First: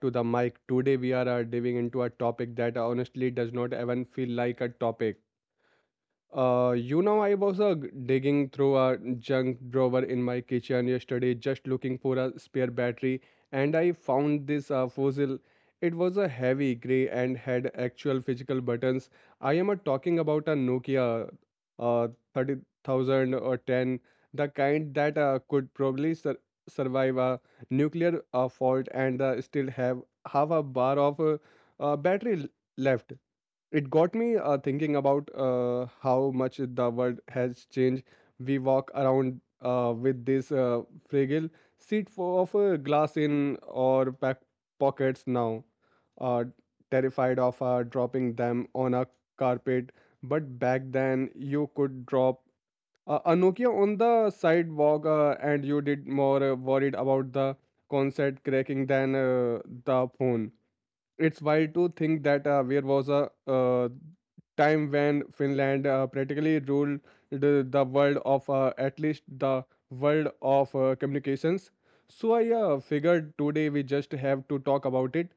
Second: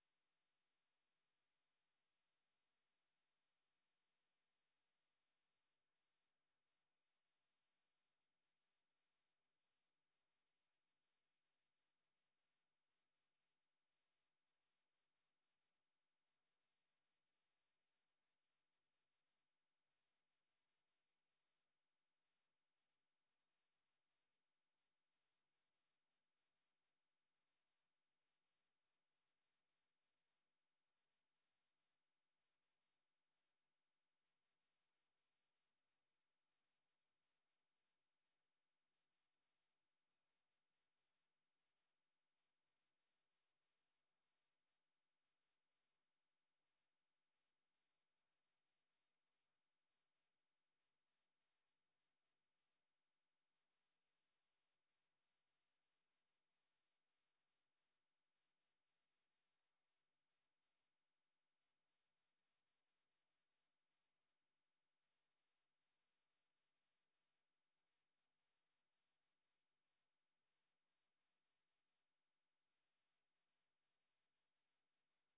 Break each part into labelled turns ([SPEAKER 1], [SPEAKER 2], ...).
[SPEAKER 1] to the mic. Today we are diving into a topic that honestly does not even feel like a topic. I was digging through a junk drawer in my kitchen yesterday, just looking for a spare battery, and I found this fossil. It was a heavy gray and had actual physical buttons. I am talking about a Nokia uh, 30,000 or 10, the kind that could probably survive a nuclear fault and still have a bar of battery left. It got me thinking about how much the world has changed. We walk around with this fragile seed of a glass in our pack pockets now, uh, terrified of dropping them on a carpet. But back then, you could drop a Nokia on the sidewalk, and you did more worried about the concert cracking than the phone. It's wild to think that there was a time when Finland practically ruled the world of at least the world of communications. So I figured today we just have to talk about it.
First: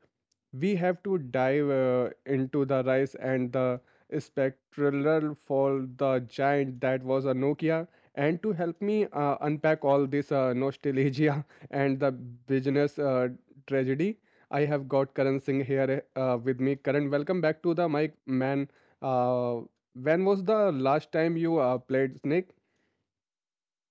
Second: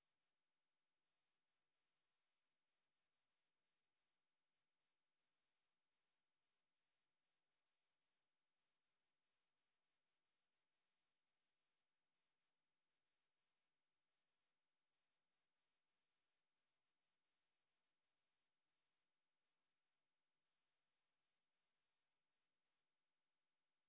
[SPEAKER 1] We have to dive into the rise and the spectral for the giant that was a Nokia. And to help me unpack all this nostalgia and the business tragedy, I have got Karan Singh here with me. Karan, welcome back to the mic, man. Uh, when was the last time you played Snake?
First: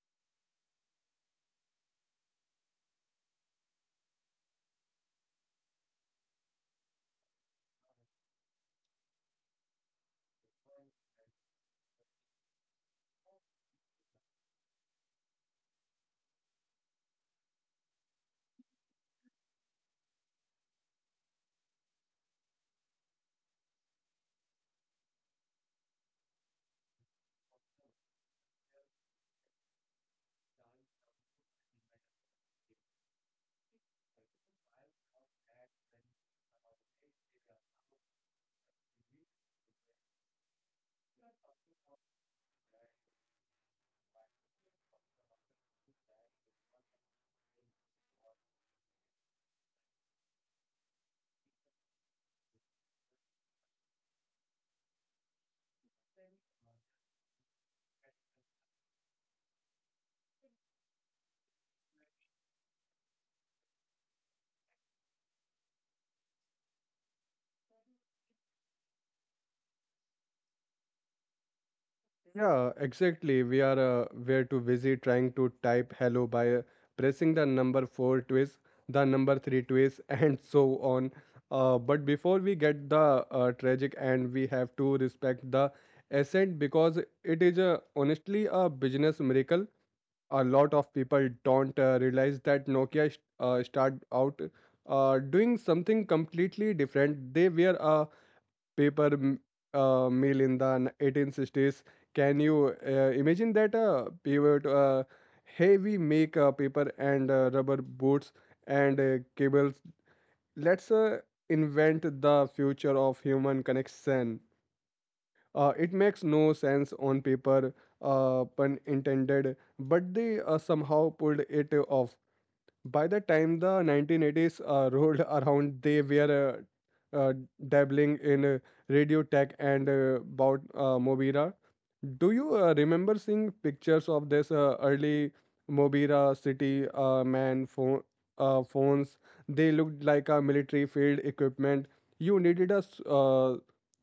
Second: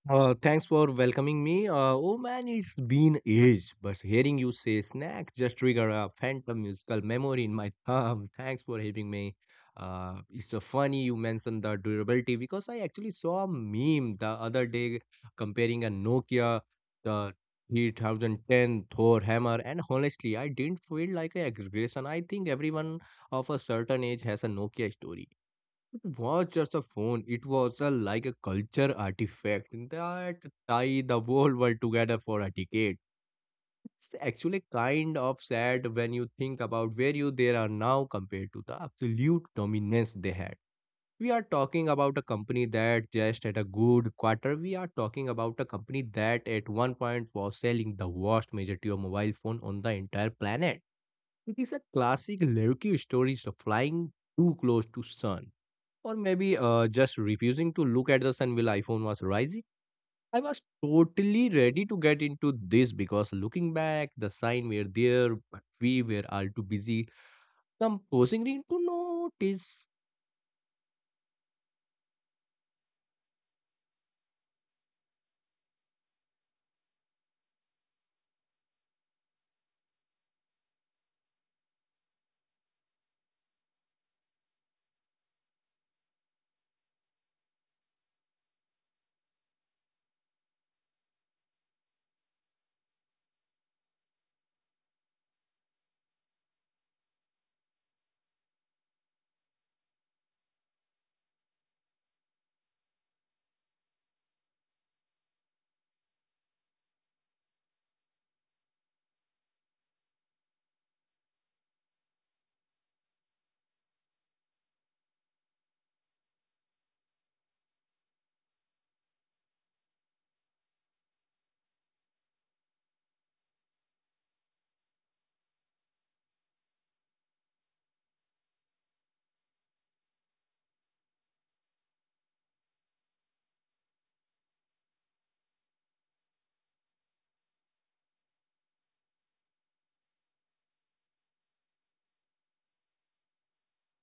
[SPEAKER 2] Thanks for welcoming me. Oh man, it's been age, but hearing you say snacks just trigger a phantom musical memory in my thumb. Thanks for having me. It's so funny you mentioned the durability because I actually saw a meme the other day comparing a Nokia, the 3010 Thor hammer, and honestly, I didn't feel like a aggression. I think everyone of a certain age has a Nokia story. It was just a phone. It was a, like a culture artifact that tied the whole world together for a decade. It's actually kind of sad when you think about where you they are now compared to the absolute dominance they had. We are talking about a company that just at a good quarter, we are talking about a company that at one point was selling the vast majority of mobile phone on the entire planet. It is a classic Lerky story of flying too close to sun or maybe just refusing to look at the sun while iPhone was rising. I was totally ready to get into this because looking back, the sign were there, but we were all too busy composing it to notice.
[SPEAKER 1] Yeah, exactly. We are way too busy trying to type hello by pressing the number four twice, the number three twice, and so on. But before we get the tragic and we have to respect the ascent because it is honestly a business miracle. A lot of people don't realize that Nokia started out doing something completely different. They were a paper mill in the 1860s. Can you imagine that pivot? Hey, we make paper and rubber boots and cables. Let's invent the future of human connection. It makes no sense on paper, pun intended, but they somehow pulled it off. By the time the 1980s rolled around, they were uh, uh, dabbling in radio tech and about Mobira. Do you remember seeing pictures of this early Mobira city man phone, phones? They looked like a military field equipment. You needed a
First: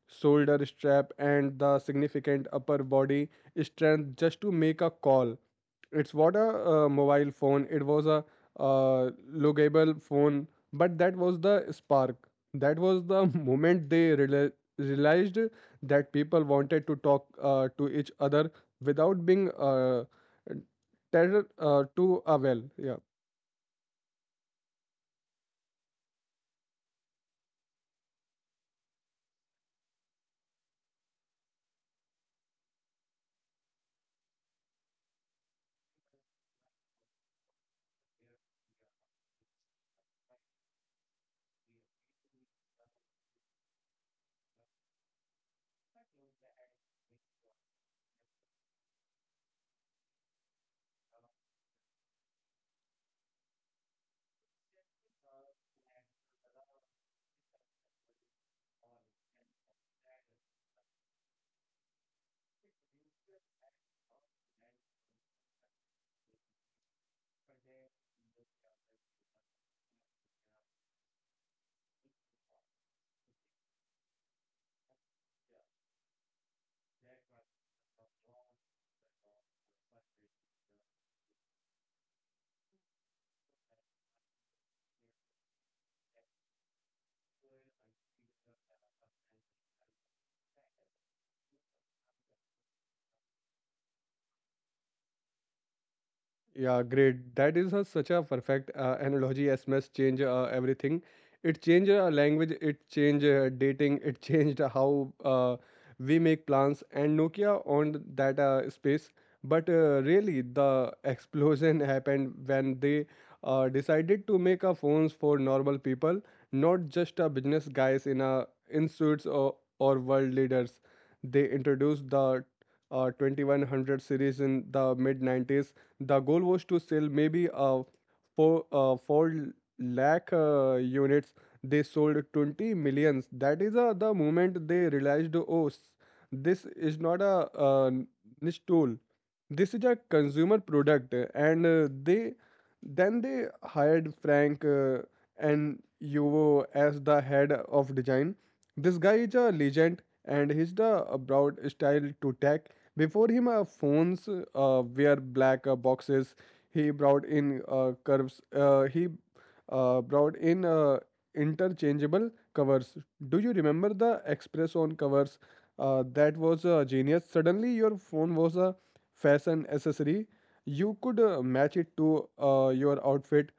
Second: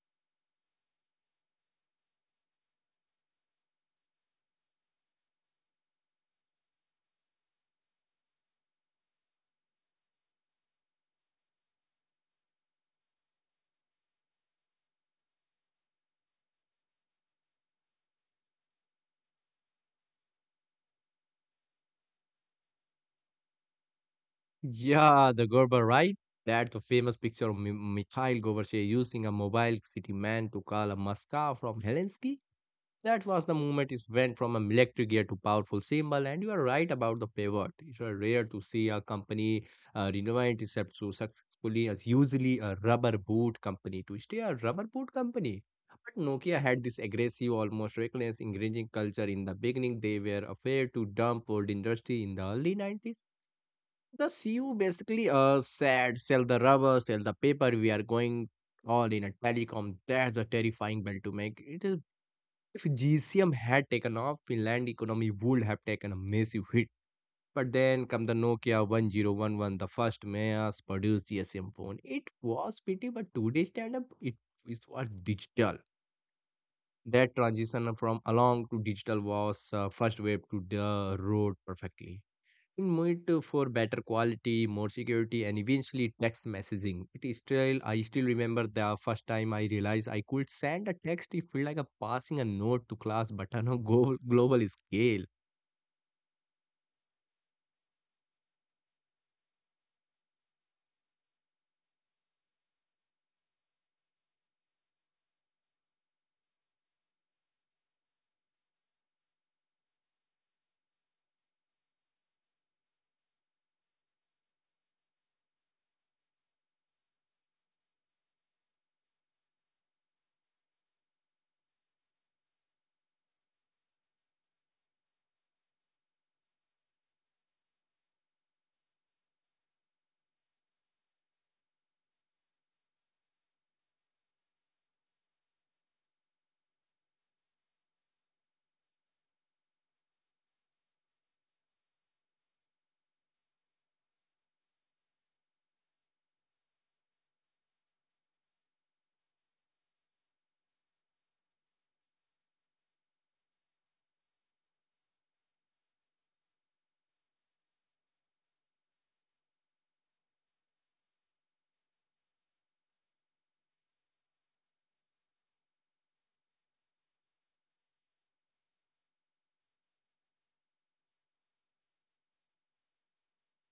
[SPEAKER 1] shoulder strap and the significant upper body strength just to make a call. It's what a mobile phone. It was a uh, lookable phone. But that was the spark. That was the moment they realized that people wanted to talk to each other without being tethered to a, well, yeah.
[SPEAKER 2] Yeah, the Gerber, right? That's the famous picture of Mikhail Gorbachev using a mobile city man to call a Moscow from Helsinki. That was the moment it went from a military gear to powerful symbol, and you are right about the pivot. It's rare to see a company renovate itself so successfully as usually a rubber boot company to stay a rubber boot company. But Nokia had this aggressive, almost reckless, engaging culture in the beginning. They were afraid to dump old industry in the early 90s. The CEO basically said, sell the rubber, sell the paper, we are going all in a telecom. That's a terrifying bell to make. It is if GCM had taken off, Finland economy would have taken a massive hit. But then come the Nokia 1011, the first mass produced GSM phone. It was pretty, but today stand up, it is was digital. That transition from analog to digital was first wave to the road perfectly. In Meet for better quality, more security, and eventually text messaging. It is still, I still remember the first time I realized I could send a text. It felt like a passing a note to class, but on a global scale.
[SPEAKER 1] Yeah, great. That is such a perfect analogy. SMS change everything. It changed language. It changed dating. It changed how we make plans. And Nokia owned that space. But really, the explosion happened when they decided to make a phones for normal people, not just business guys in suits or world leaders. They introduced the 2100 series in the mid 90s. The goal was to sell maybe 4 lakh units. They sold 20 millions. That is the moment they realized, oh, this is not a niche tool. This is a consumer product. And they then they hired Frank and Yuvo as the head of design. This guy is a legend and he's the brought style to tech. Before him, phones were black boxes. He brought in curves. He brought in interchangeable covers. Do you remember the Express on covers? That was genius. Suddenly, your phone was a fashion accessory. You could match it to your outfit.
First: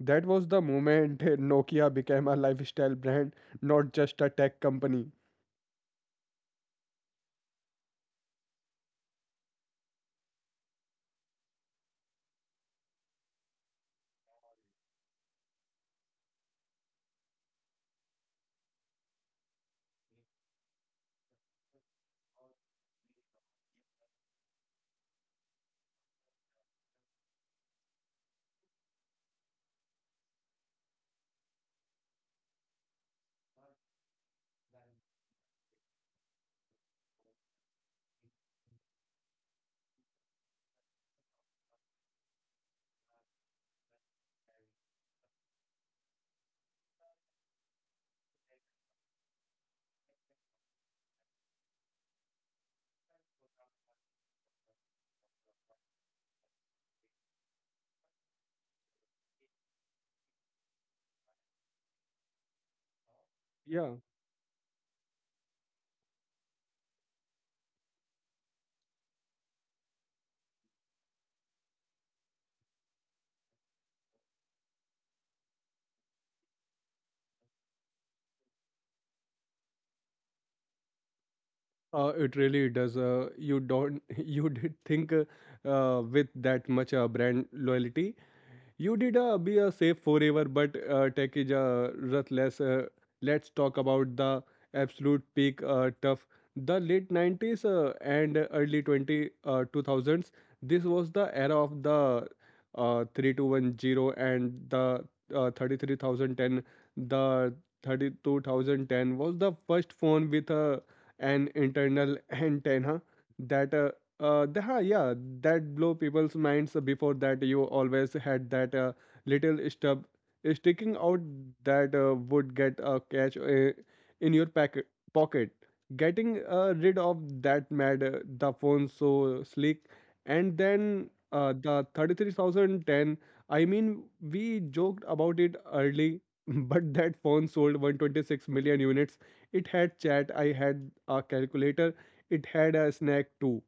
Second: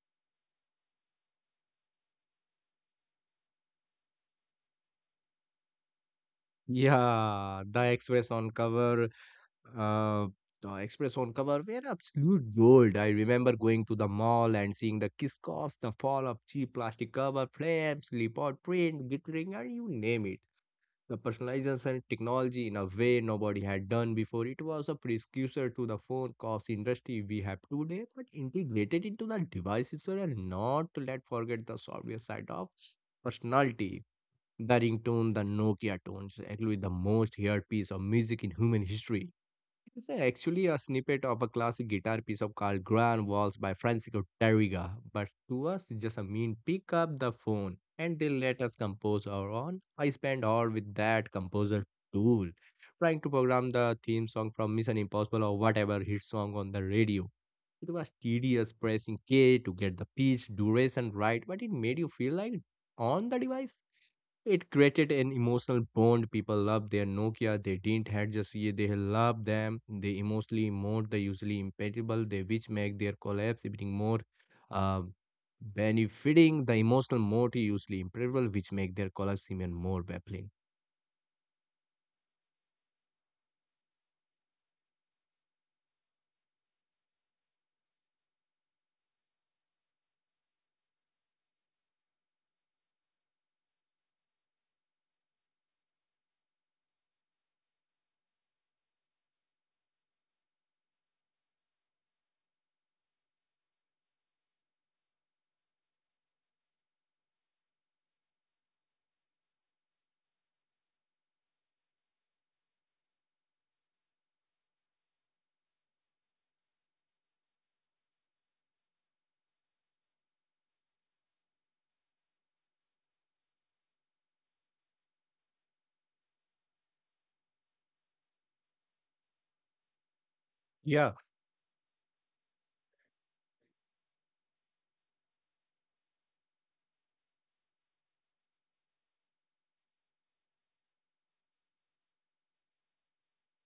[SPEAKER 1] That was the moment Nokia became a lifestyle brand, not just a tech company.
[SPEAKER 2] Yeah, the Express on cover, uh, the Express on cover were absolute gold. I remember going to the mall and seeing the kiss costs, the fall of cheap plastic cover, flames, leopard print, glittering, and you name it. The personalization technology in a way nobody had done before. It was a precursor to the phone cost industry we have today, but integrated into the devices and not to let forget the software side of personality. The ringtone, the Nokia tones, actually the most heard piece of music in human history. It's actually a snippet of a classic guitar piece of called Grand Waltz by Francisco Tarriga, but to us it just a mean pick up the phone and they let us compose our own. I spent hours with that composer tool trying to program the theme song from Mission Impossible or whatever hit song on the radio. It was tedious pressing K to get the pitch duration right, but it made you feel like on the device.
[SPEAKER 1] Yeah.
[SPEAKER 2] It created an emotional bond. People loved their Nokia. They didn't had just ye they loved them. They emotionally mourned the usually impeccable. They which make their collapse even more uh, benefiting the emotional mode usually impeccable, which make their collapse even more baffling.
[SPEAKER 1] It really does. You don't you did think with that much brand loyalty. You did be a safe forever, but tech is ruthless. Let's talk about the absolute peak tough. The late 90s and early 2000s. This was the era of the 3210 and the 33010. The 32010 was the first phone with an internal antenna that uh, yeah, that blow people's minds. Before that, you always had that little stub sticking out that would get a catch in your pocket. Getting rid of that made the phone so sleek. And then
[SPEAKER 2] Yeah.
[SPEAKER 1] the 33010, I mean, we joked about it early, but that phone sold 126 million units. It had chat, I had a calculator, it had a snack too.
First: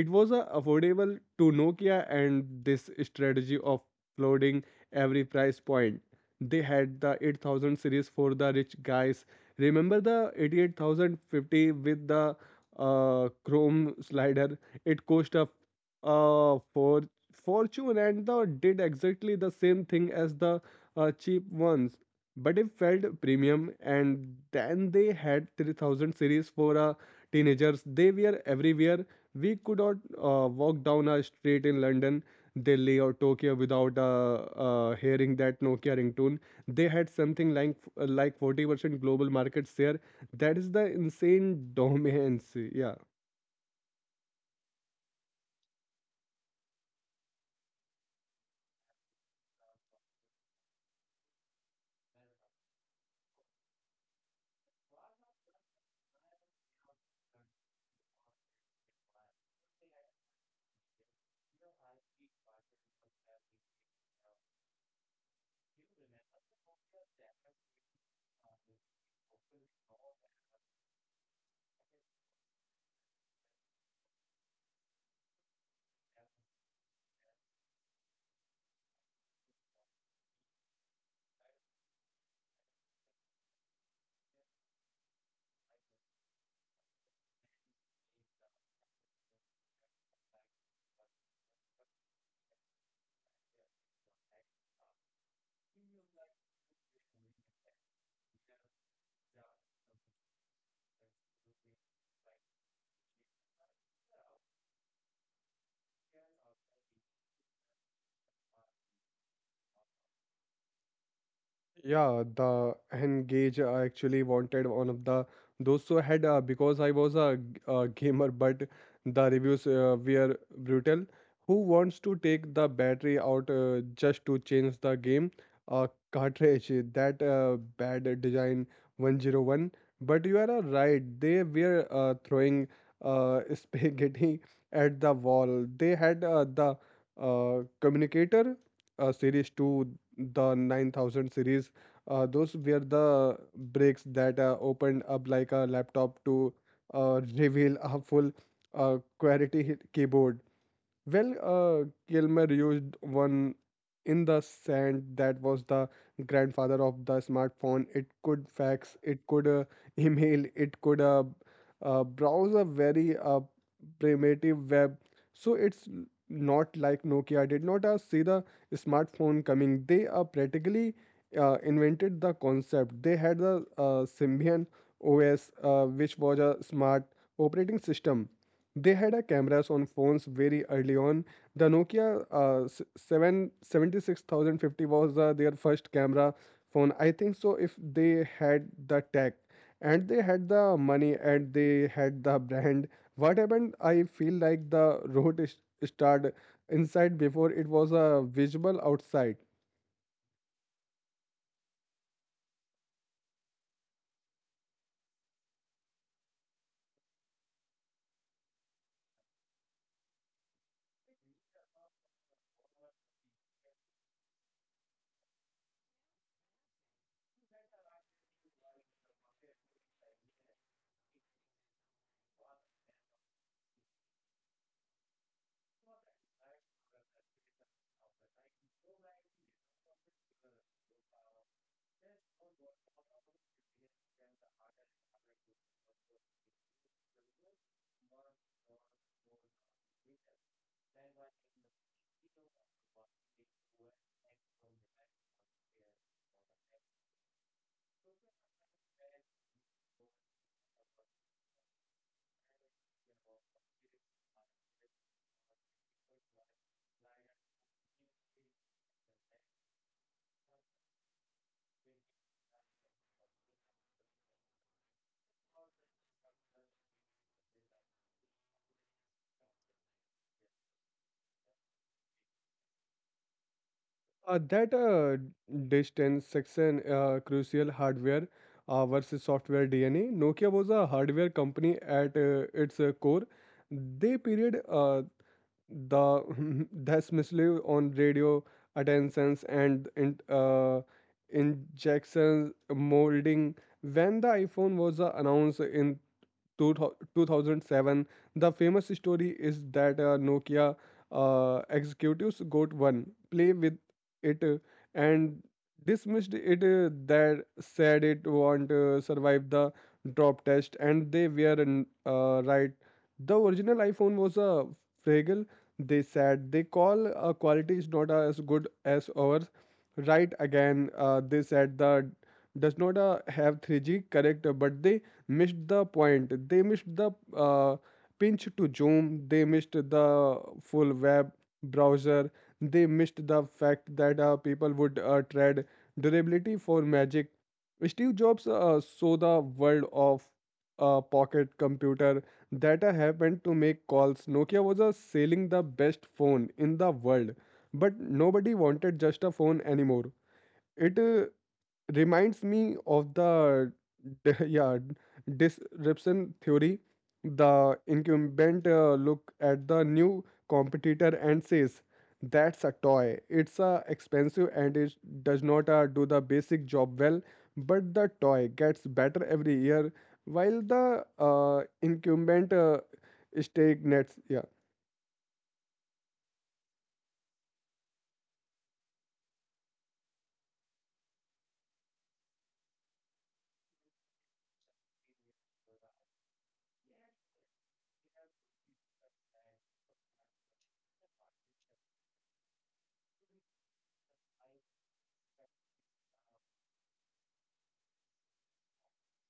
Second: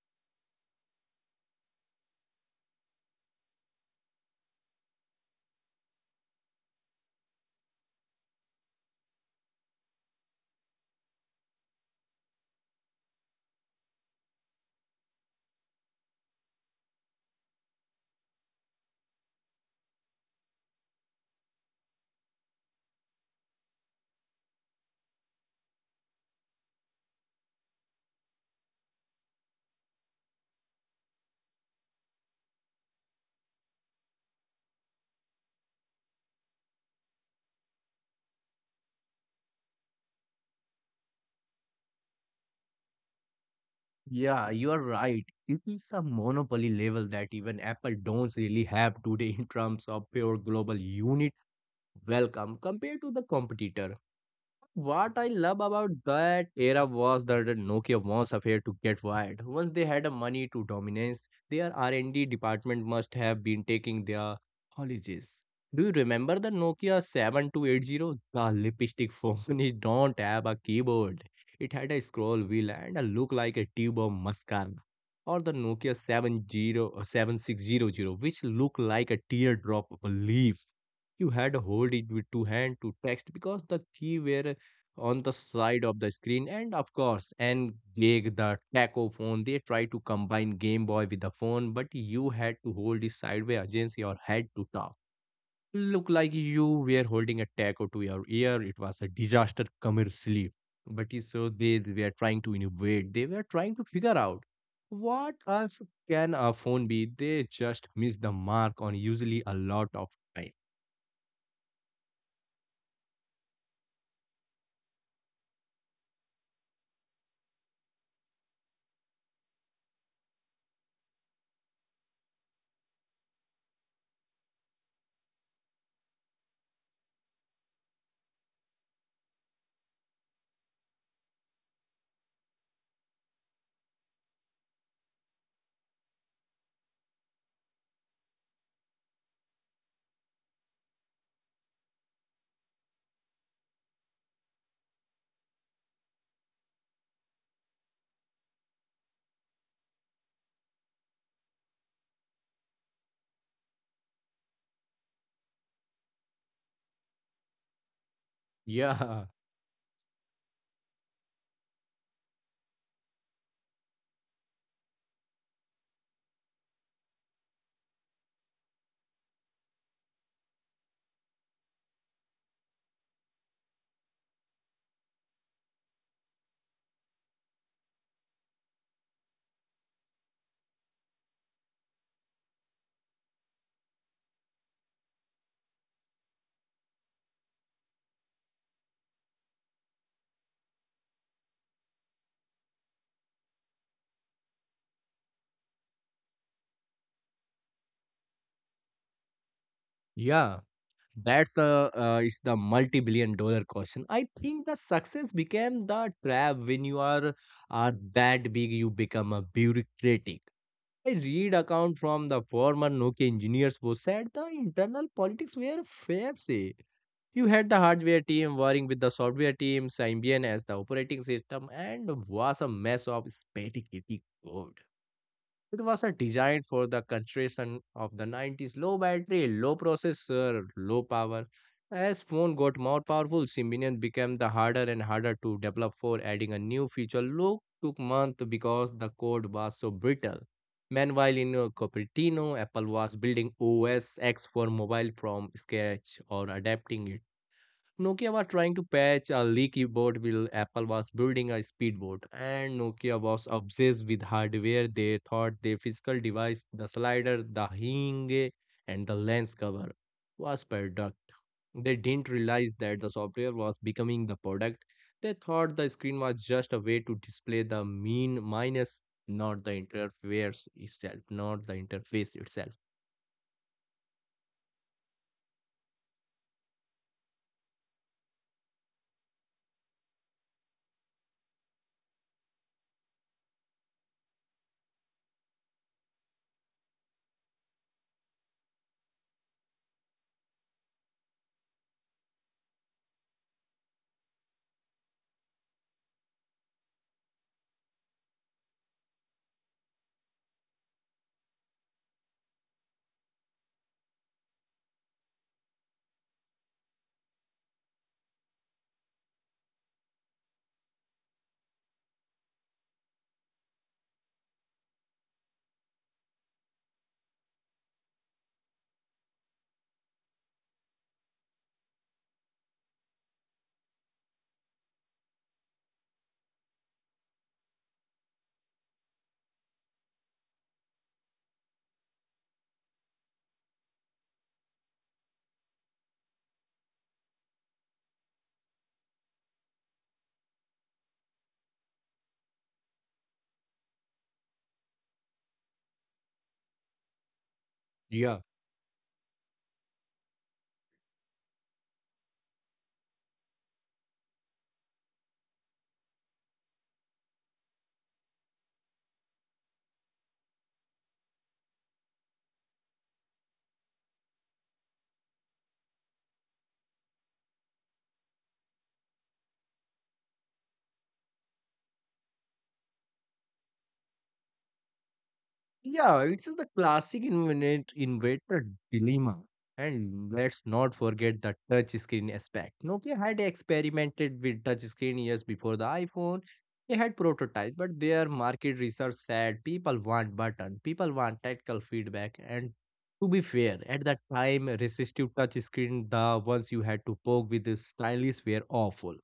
[SPEAKER 1] It was affordable to Nokia, and this strategy of flooding every price point. They had the 8000 series for the rich guys. Remember the 88050 with the chrome slider? It cost a uh, for fortune and the did exactly the same thing as the cheap ones, but it felt premium. And then they had 3000 series for teenagers. They were everywhere. We could not walk down a street in London, Delhi, or Tokyo without hearing that Nokia ringtone. They had something like 40% global market share. That is the insane dominance. Yeah.
[SPEAKER 2] Yeah, you are right. It is a monopoly level that even Apple don't really have today in terms of pure global unit welcome compared to the competitor. What I love about that era was that the Nokia was afraid to get wired. Once they had the money to dominance, their R&D department must have been taking their holidays. Do you remember the Nokia 7280? The lipstick phone. It don't have a keyboard. It had a scroll wheel and a look like a tube of mascara. Or the Nokia Seven Zero 7600, which looked like a teardrop of a leaf. You had to hold it with two hands to text because the key were on the side of the screen. And of course and engage the taco phone they try to combine game boy with the phone, but you had to hold it sideways against your head to talk, look like you were holding a taco to your ear. It was a disaster commercially, but it's so they were trying to innovate, they were trying to figure out what else can a phone be. They just missed the mark on usually a lot of time.
[SPEAKER 1] Yeah, the Engage. I actually wanted one of the those so had because I was a gamer, but the reviews were brutal. Who wants to take the battery out just to change the game? A cartridge that bad design 101. But you are right, they were throwing spaghetti at the wall. They had the communicator series 2, the 9000 series. Those were the breaks that opened up like a laptop to reveal a full quality keyboard. Well, Kilmer used one in the sand. That was the grandfather of the smartphone. It could fax, it
[SPEAKER 2] yeah
[SPEAKER 1] could email, it could browse a very primitive web. So it's not like Nokia did not see the smartphone coming. They practically invented the concept. They had the Symbian OS, which was a smart operating system. They had a cameras on phones very early on. The Nokia 7 seventy-six thousand fifty was their first camera phone. I think so if they had the tech and they had the money and they had the brand. What happened? I feel like the road is started inside before it was a visible outside.
[SPEAKER 2] yeah That's the it's the multi-multi-billion-dollar question. I think the success became the trap when you are that big, you become a bureaucratic. I read account from the former Nokia engineers who said the internal politics were fair say. You had the hardware team worrying with the software team, Symbian as the operating system, and was a mess of spaghetti code. It was a designed for the concentration of the 90s low battery, low processor, low power. As phone got more powerful, Symbian became the harder and harder to develop for adding a new feature. Look took months because the code was so brittle. Meanwhile, in Cupertino, Apple was building OS X for mobile from scratch or adapting it. Nokia was trying to patch a leaky board while Apple was building a speedboat, and Nokia was obsessed with hardware. They thought their physical device, the slider, the hinge, and the lens cover was product. They didn't realize that the software was becoming the product. They thought the screen was just a way to display the mean minus, not the interface itself.
[SPEAKER 1] That distance section crucial hardware versus software DNA. Nokia was a hardware company at its core. They period the dismissively on radio attentions and injections molding. When the iPhone was announced in two thou- 2007. The famous story is that Nokia executives got one, play with it, and dismissed it. That said it won't survive the drop test, and they were right. The original iPhone was a fragile. They said they call quality is not as good as ours. Right again, they said the does not have 3G correct, but they missed the point. They missed the uh, pinch to zoom. They missed the full web browser. They missed the fact that people would trade durability for magic. Steve Jobs saw the world of a pocket computer that I happened to make calls. Nokia was selling the best phone in the world, but
[SPEAKER 2] Yeah.
[SPEAKER 1] nobody wanted just a phone anymore. It reminds me of the yeah, disruption theory. The incumbent look at the new competitor and says that's a toy, it's expensive and it does not do the basic job well. But the toy gets better every year while the incumbent stagnates. Yeah.
[SPEAKER 2] Yeah, it's the classic inventor dilemma. And let's not forget the touch screen aspect. Nokia had experimented with touch screen years before the iPhone. They had prototypes, but their market research said people want button, people want tactile feedback, and to be fair, at that time, resistive touch screen, the ones you had to poke with the stylus were awful.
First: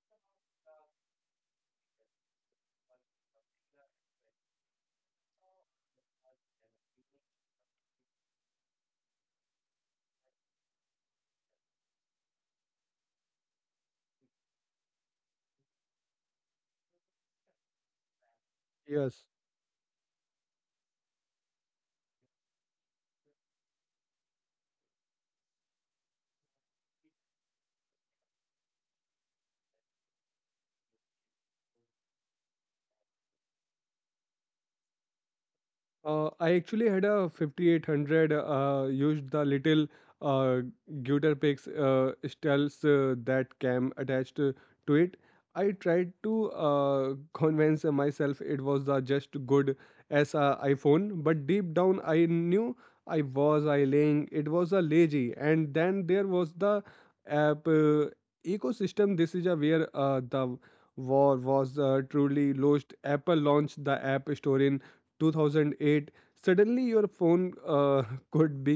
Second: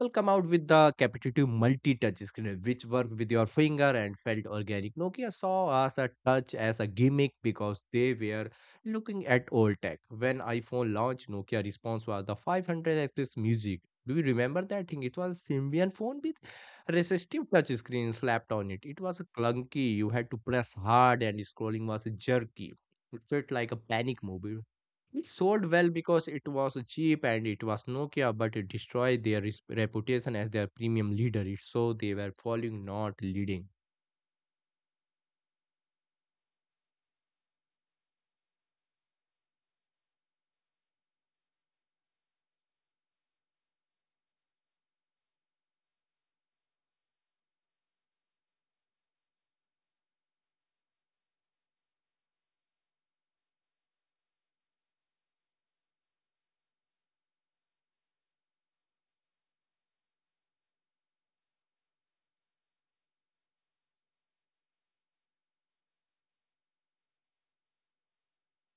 [SPEAKER 2] Will come out with the capacitive multi-touch screen, which worked with your finger and felt organic. Nokia saw us a touch as a gimmick because they were looking at old tech. When iPhone launched, Nokia response was the 500 music. Do you remember that thing? It was Symbian phone with resistive touch screen slapped on it. It was
[SPEAKER 1] Yes.
[SPEAKER 2] clunky. You had to press hard, and scrolling was jerky. It felt like a panic movie. It sold well because it was cheap and it was Nokia, but it destroyed their reputation as their premium leader. It so they were following, not leading.
[SPEAKER 1] I actually had a 5800, used the little uh, Geuterpix stealth that came attached to it. I tried to convince myself it was the just good as a iPhone, but deep down I knew I was I laying it was a lazy. And then there was the app ecosystem. This is a where the war was truly lost. Apple launched the App Store in 2008. Suddenly your phone could be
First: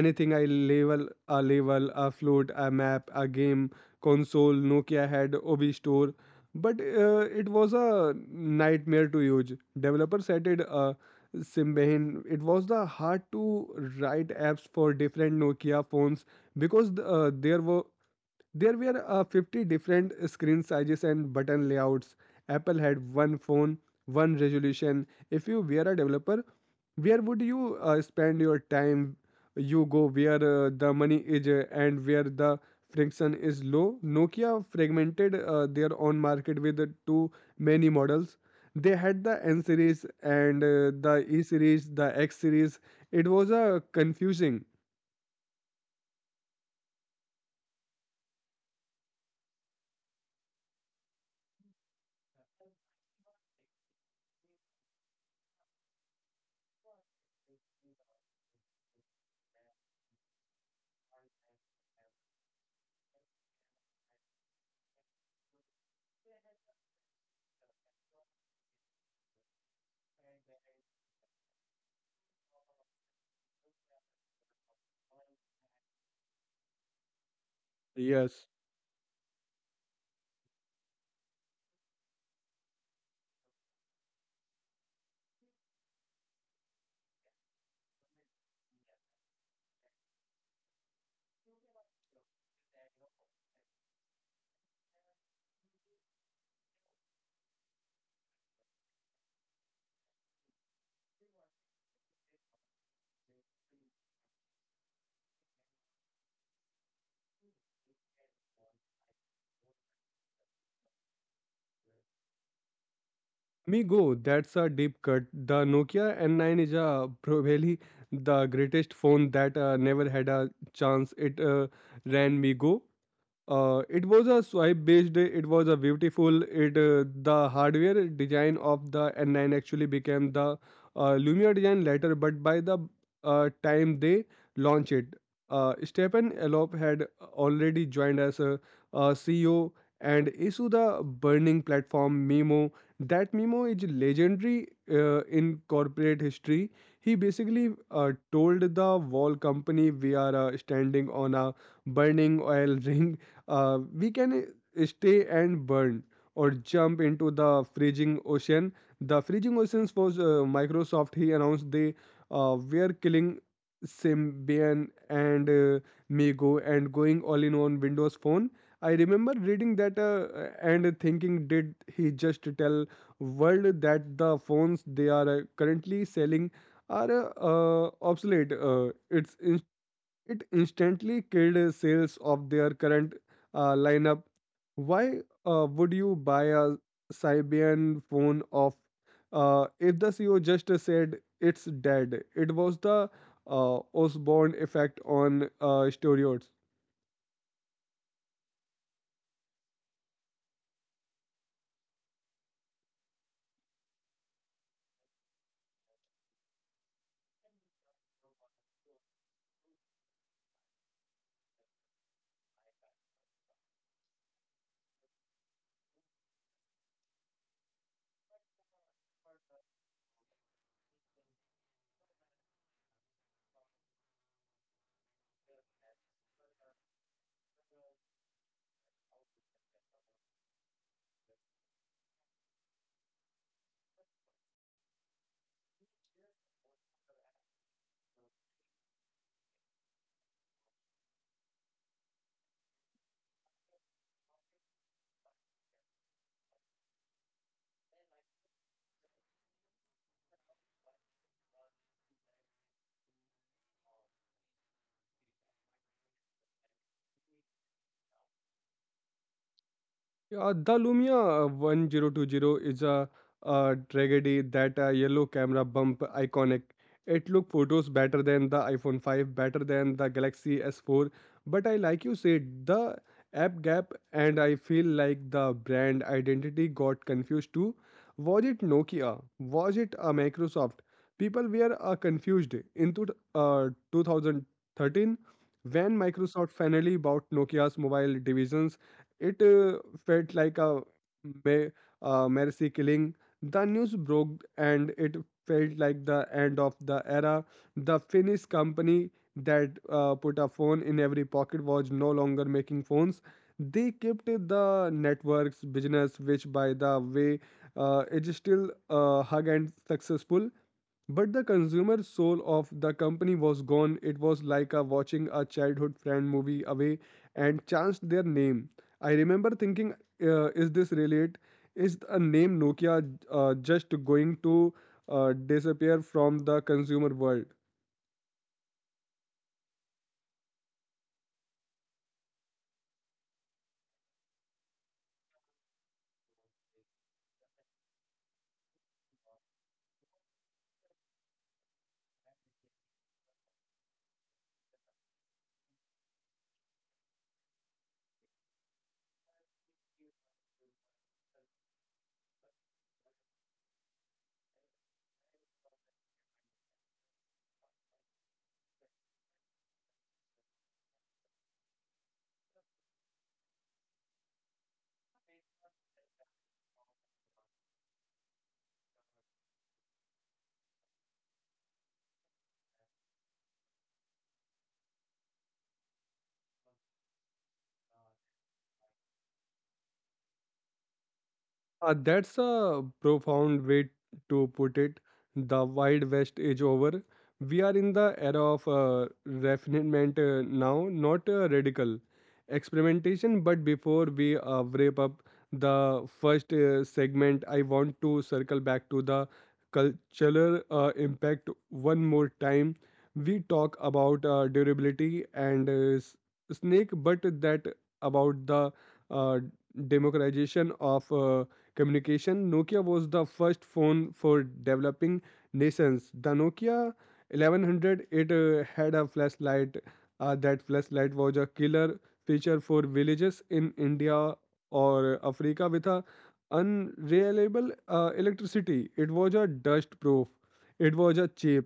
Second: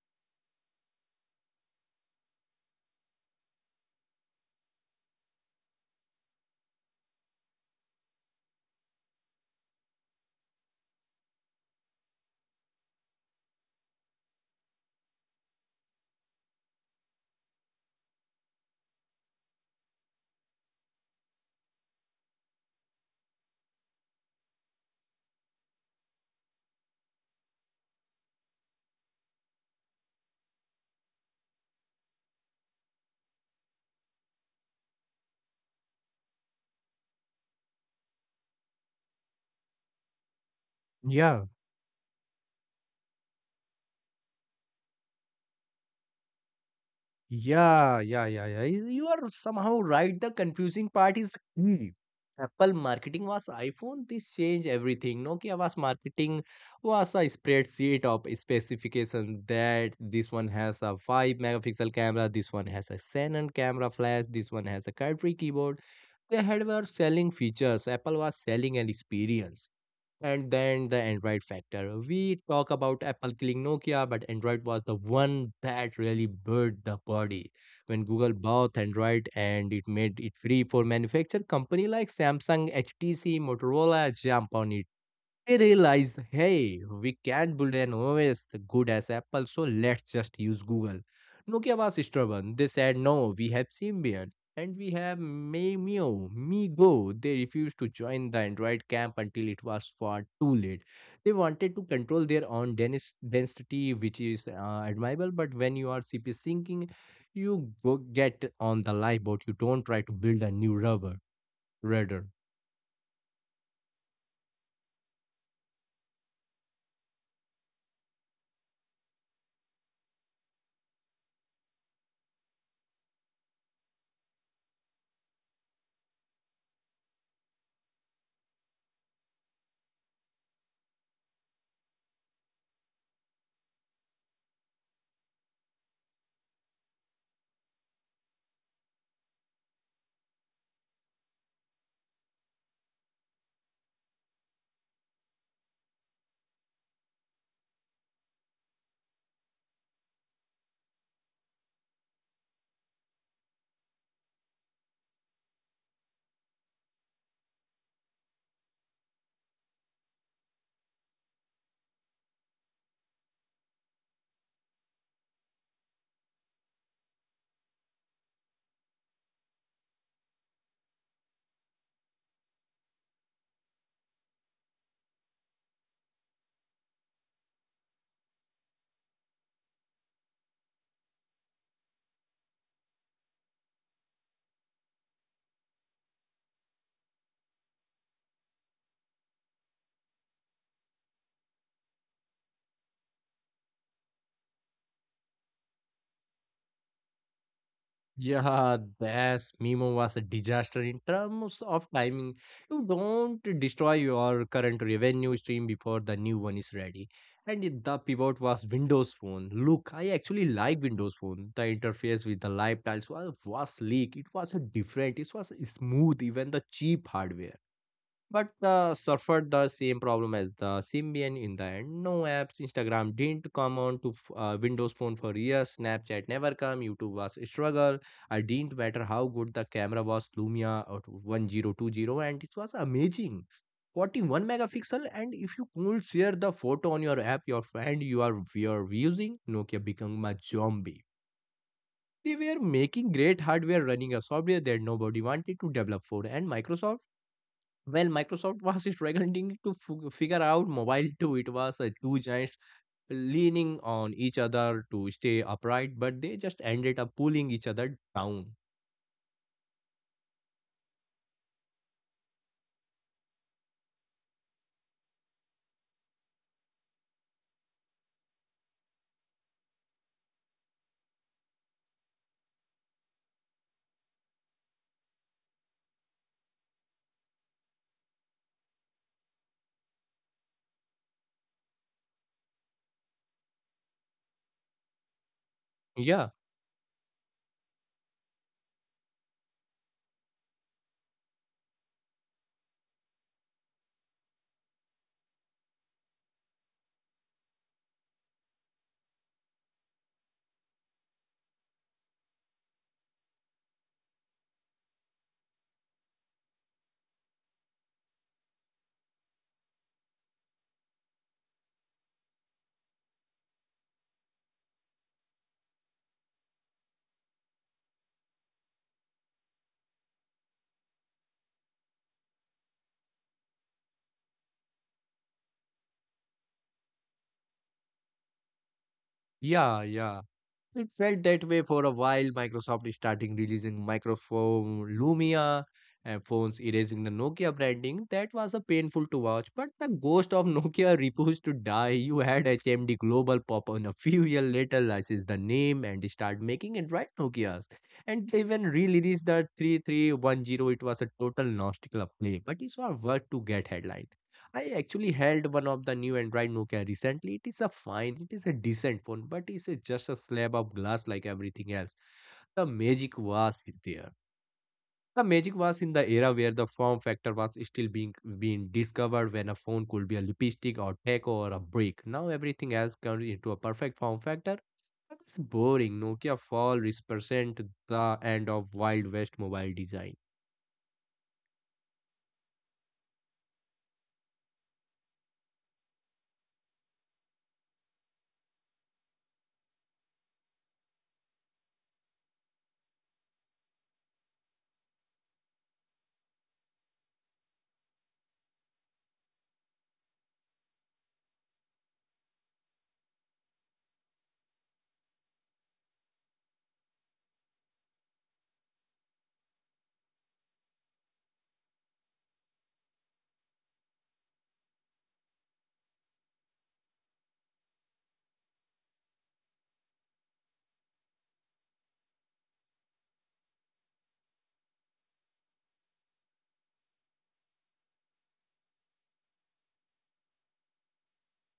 [SPEAKER 1] anything. I label a label A float, a map, a game console. Nokia had Ob Store, but it was a nightmare to use. Developers said it Symbian. It was the hard to write apps for different Nokia phones because there were 50 different screen sizes and button layouts. Apple had one phone, one resolution. If you were a developer, where would you spend your time? You go where the money is and where the friction is low. Nokia fragmented their own market with too many models. They had the N series and the E
[SPEAKER 2] Yeah,
[SPEAKER 1] series, the X series. It was confusing.
[SPEAKER 2] yeah. You are somehow right. The confusing part is key. Apple marketing was iPhone. This changed everything. Nokia was marketing was a spreadsheet of specifications that this one has a 5 megapixel camera, this one has a Canon camera flash, this one has a cartridge keyboard. They had were selling features. Apple was selling an experience. And then the Android factor. We talk about Apple killing Nokia, but Android was the one that really birthed the body. When Google
[SPEAKER 1] Yes.
[SPEAKER 2] bought Android and it made it free for manufacture, company like Samsung, HTC, Motorola jump on it. They realized, hey, we can't build an OS good as Apple, so let's just use Google. Nokia was stubborn. They said, no, we have Symbian and we have Maimeo, Migo. They refused to join the Android camp until it was far too late. They wanted to control their own density, which is admirable, but when you are CP syncing, you go get on the lifeboat. You don't try to build a new rudder.
[SPEAKER 1] Me go. That's a deep cut. The Nokia N9 is probably the greatest phone that never had a chance. It ran Me go. It was a swipe based. It was a beautiful. It the hardware design of the N9 actually became the Lumia design later, but by the time they launched it, Stefan Elop had already joined as a, CEO and issued the burning platform Mimo. That Mimo is legendary in corporate history. He basically told the wall company, "We are standing on a burning oil ring. We can stay and burn or jump into the freezing ocean." The freezing oceans was Microsoft. He announced they were killing Symbian and Mego and going all in on Windows Phone. I remember reading that and thinking, did he just tell world that the phones they are currently selling are obsolete? It's it instantly killed sales of their current lineup. Why would you buy a Symbian phone off if the CEO just said it's dead? It was the Osborne effect on stereos.
[SPEAKER 2] Yeah, this memo was a disaster in terms of timing. You don't destroy your current revenue stream before the new one is ready. And the pivot was Windows Phone. Look, I actually like Windows Phone. The interface with the live tiles was sleek. It was a different. It was smooth, even the cheap hardware but suffered the same problem as the Symbian in the end. No apps, Instagram didn't come on to Windows Phone for years, Snapchat never come, YouTube was a struggle. I didn't matter how good the camera was, Lumia or 1020, and it was amazing. 41 megapixel and if you could share the photo on your app your friend you are using nokia became a zombie they were making great hardware running a software that nobody wanted to develop for and microsoft Microsoft was struggling to figure out mobile too. It was two giants leaning on each other to stay upright, but they just ended up pulling each other down.
[SPEAKER 1] Yeah, the Lumia 1020 is a, tragedy. That yellow camera bump iconic. It look photos better than the iPhone 5, better than the Galaxy S4, but I like you said the app gap, and I feel like the brand identity got confused too. Was it Nokia? Was it Microsoft? People were confused. Into 2013, when
[SPEAKER 2] Yeah,
[SPEAKER 1] Microsoft finally bought Nokia's mobile divisions, it felt like a me- mercy killing. The news broke and it felt like the end of the era. The Finnish company that put a phone in every pocket was no longer making phones. They kept the networks business, which by the way is still hug and successful. But the consumer soul of the company was gone. It was like a watching a childhood friend movie away and chanced their name. I remember thinking, is this really it? Is a name Nokia just going to disappear from the consumer world?
[SPEAKER 2] yeah, yeah. It felt that way for a while. Microsoft starting releasing microphone Lumia and phones erasing the Nokia branding. That was a painful to watch, but the ghost of Nokia refused to die. You had HMD Global pop on a few years later, license the name and start making Android Nokias. And they even released the 3310. It was a total nostalgic play, but it's was worth to get headline. I actually held one of the new Android Nokia recently. It is a fine, it is a decent phone, but just a slab of glass like everything else. The magic was there. The magic was in the era where the form factor was still being discovered when a phone could be a lipstick or taco or a brick. Now everything else comes into a perfect form factor. That's boring. Nokia fall represent the end of Wild West mobile design.
[SPEAKER 1] That's a profound way to put it. The Wild West is over. We are in the era of refinement now, not radical experimentation. But before we wrap up the first segment, I want to circle back to the cultural impact one more time. We talk about durability and snake, but that about the uh, democratization of communication. Nokia was the first phone for developing nations. The Nokia 1100, it had a flashlight. That flashlight was a killer feature for villages in India or Africa with a unreliable electricity. It was a dust proof. It was a cheap.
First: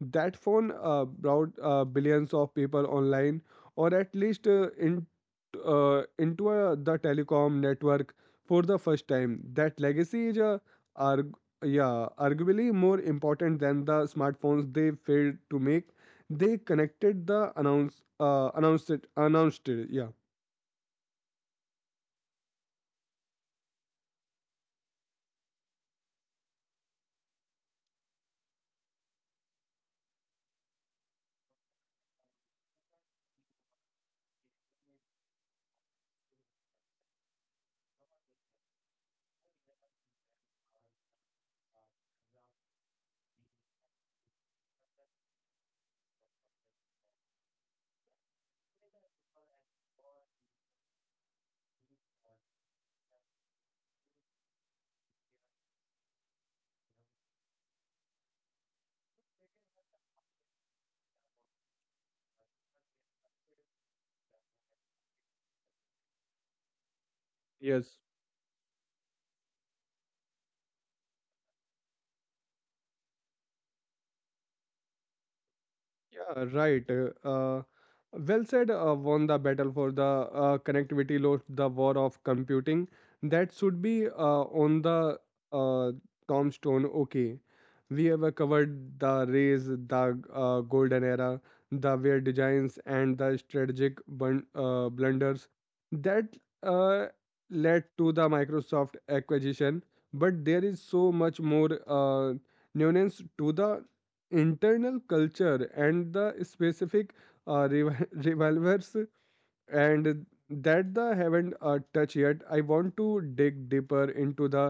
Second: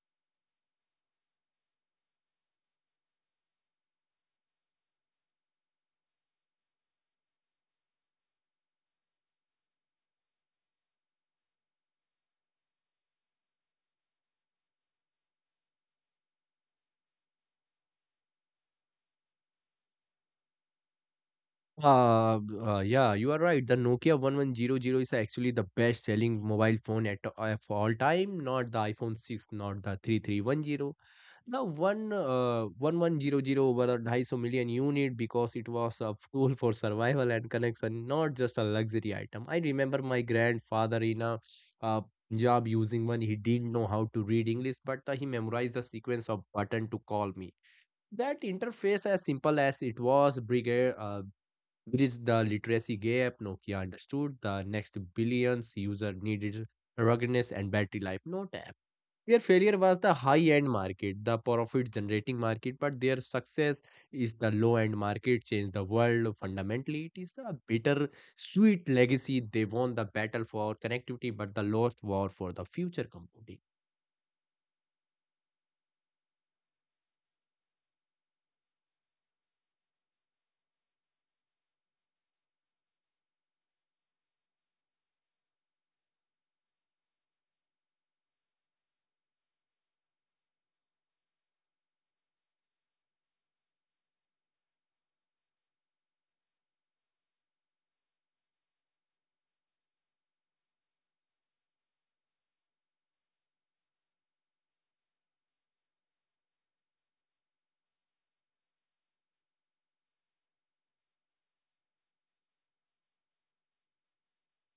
[SPEAKER 1] That phone brought billions of people online, or at least into the telecom network for the first time. That legacy is arg- yeah, arguably more important than the smartphones they failed to make. They connected the announced it. Yeah.
[SPEAKER 2] You are right. The Nokia 1100 is actually the best selling mobile phone at of all time, not the iPhone 6, not the 3310. The one 1100 over 250 million unit because it was a tool for survival and connection, not just a luxury item. I remember my grandfather in a uh, Punjab using one. He didn't know how to read English, but he memorized the sequence of button to call me. That interface, as simple as it was, brigade. Bridged the literacy gap. Nokia understood the next billions user needed ruggedness and battery life, not app. Their failure was the high-end market, the profit-generating market, but their success is the low-end market, changed the world fundamentally. It is the
[SPEAKER 1] Yes.
[SPEAKER 2] bitter, sweet legacy. They won the battle for connectivity, but the lost war for the future computing.
[SPEAKER 1] Yeah, right. Uh, well said, won the battle for the connectivity, lost the war of computing. That should be on the uh, tombstone. Okay, we have covered the rays, the golden era, the weird designs, and the strategic blunders that uh, led to the Microsoft acquisition. But there is so much more nuance to the internal culture and the specific revolvers and that the haven't touched yet. I want to dig deeper into the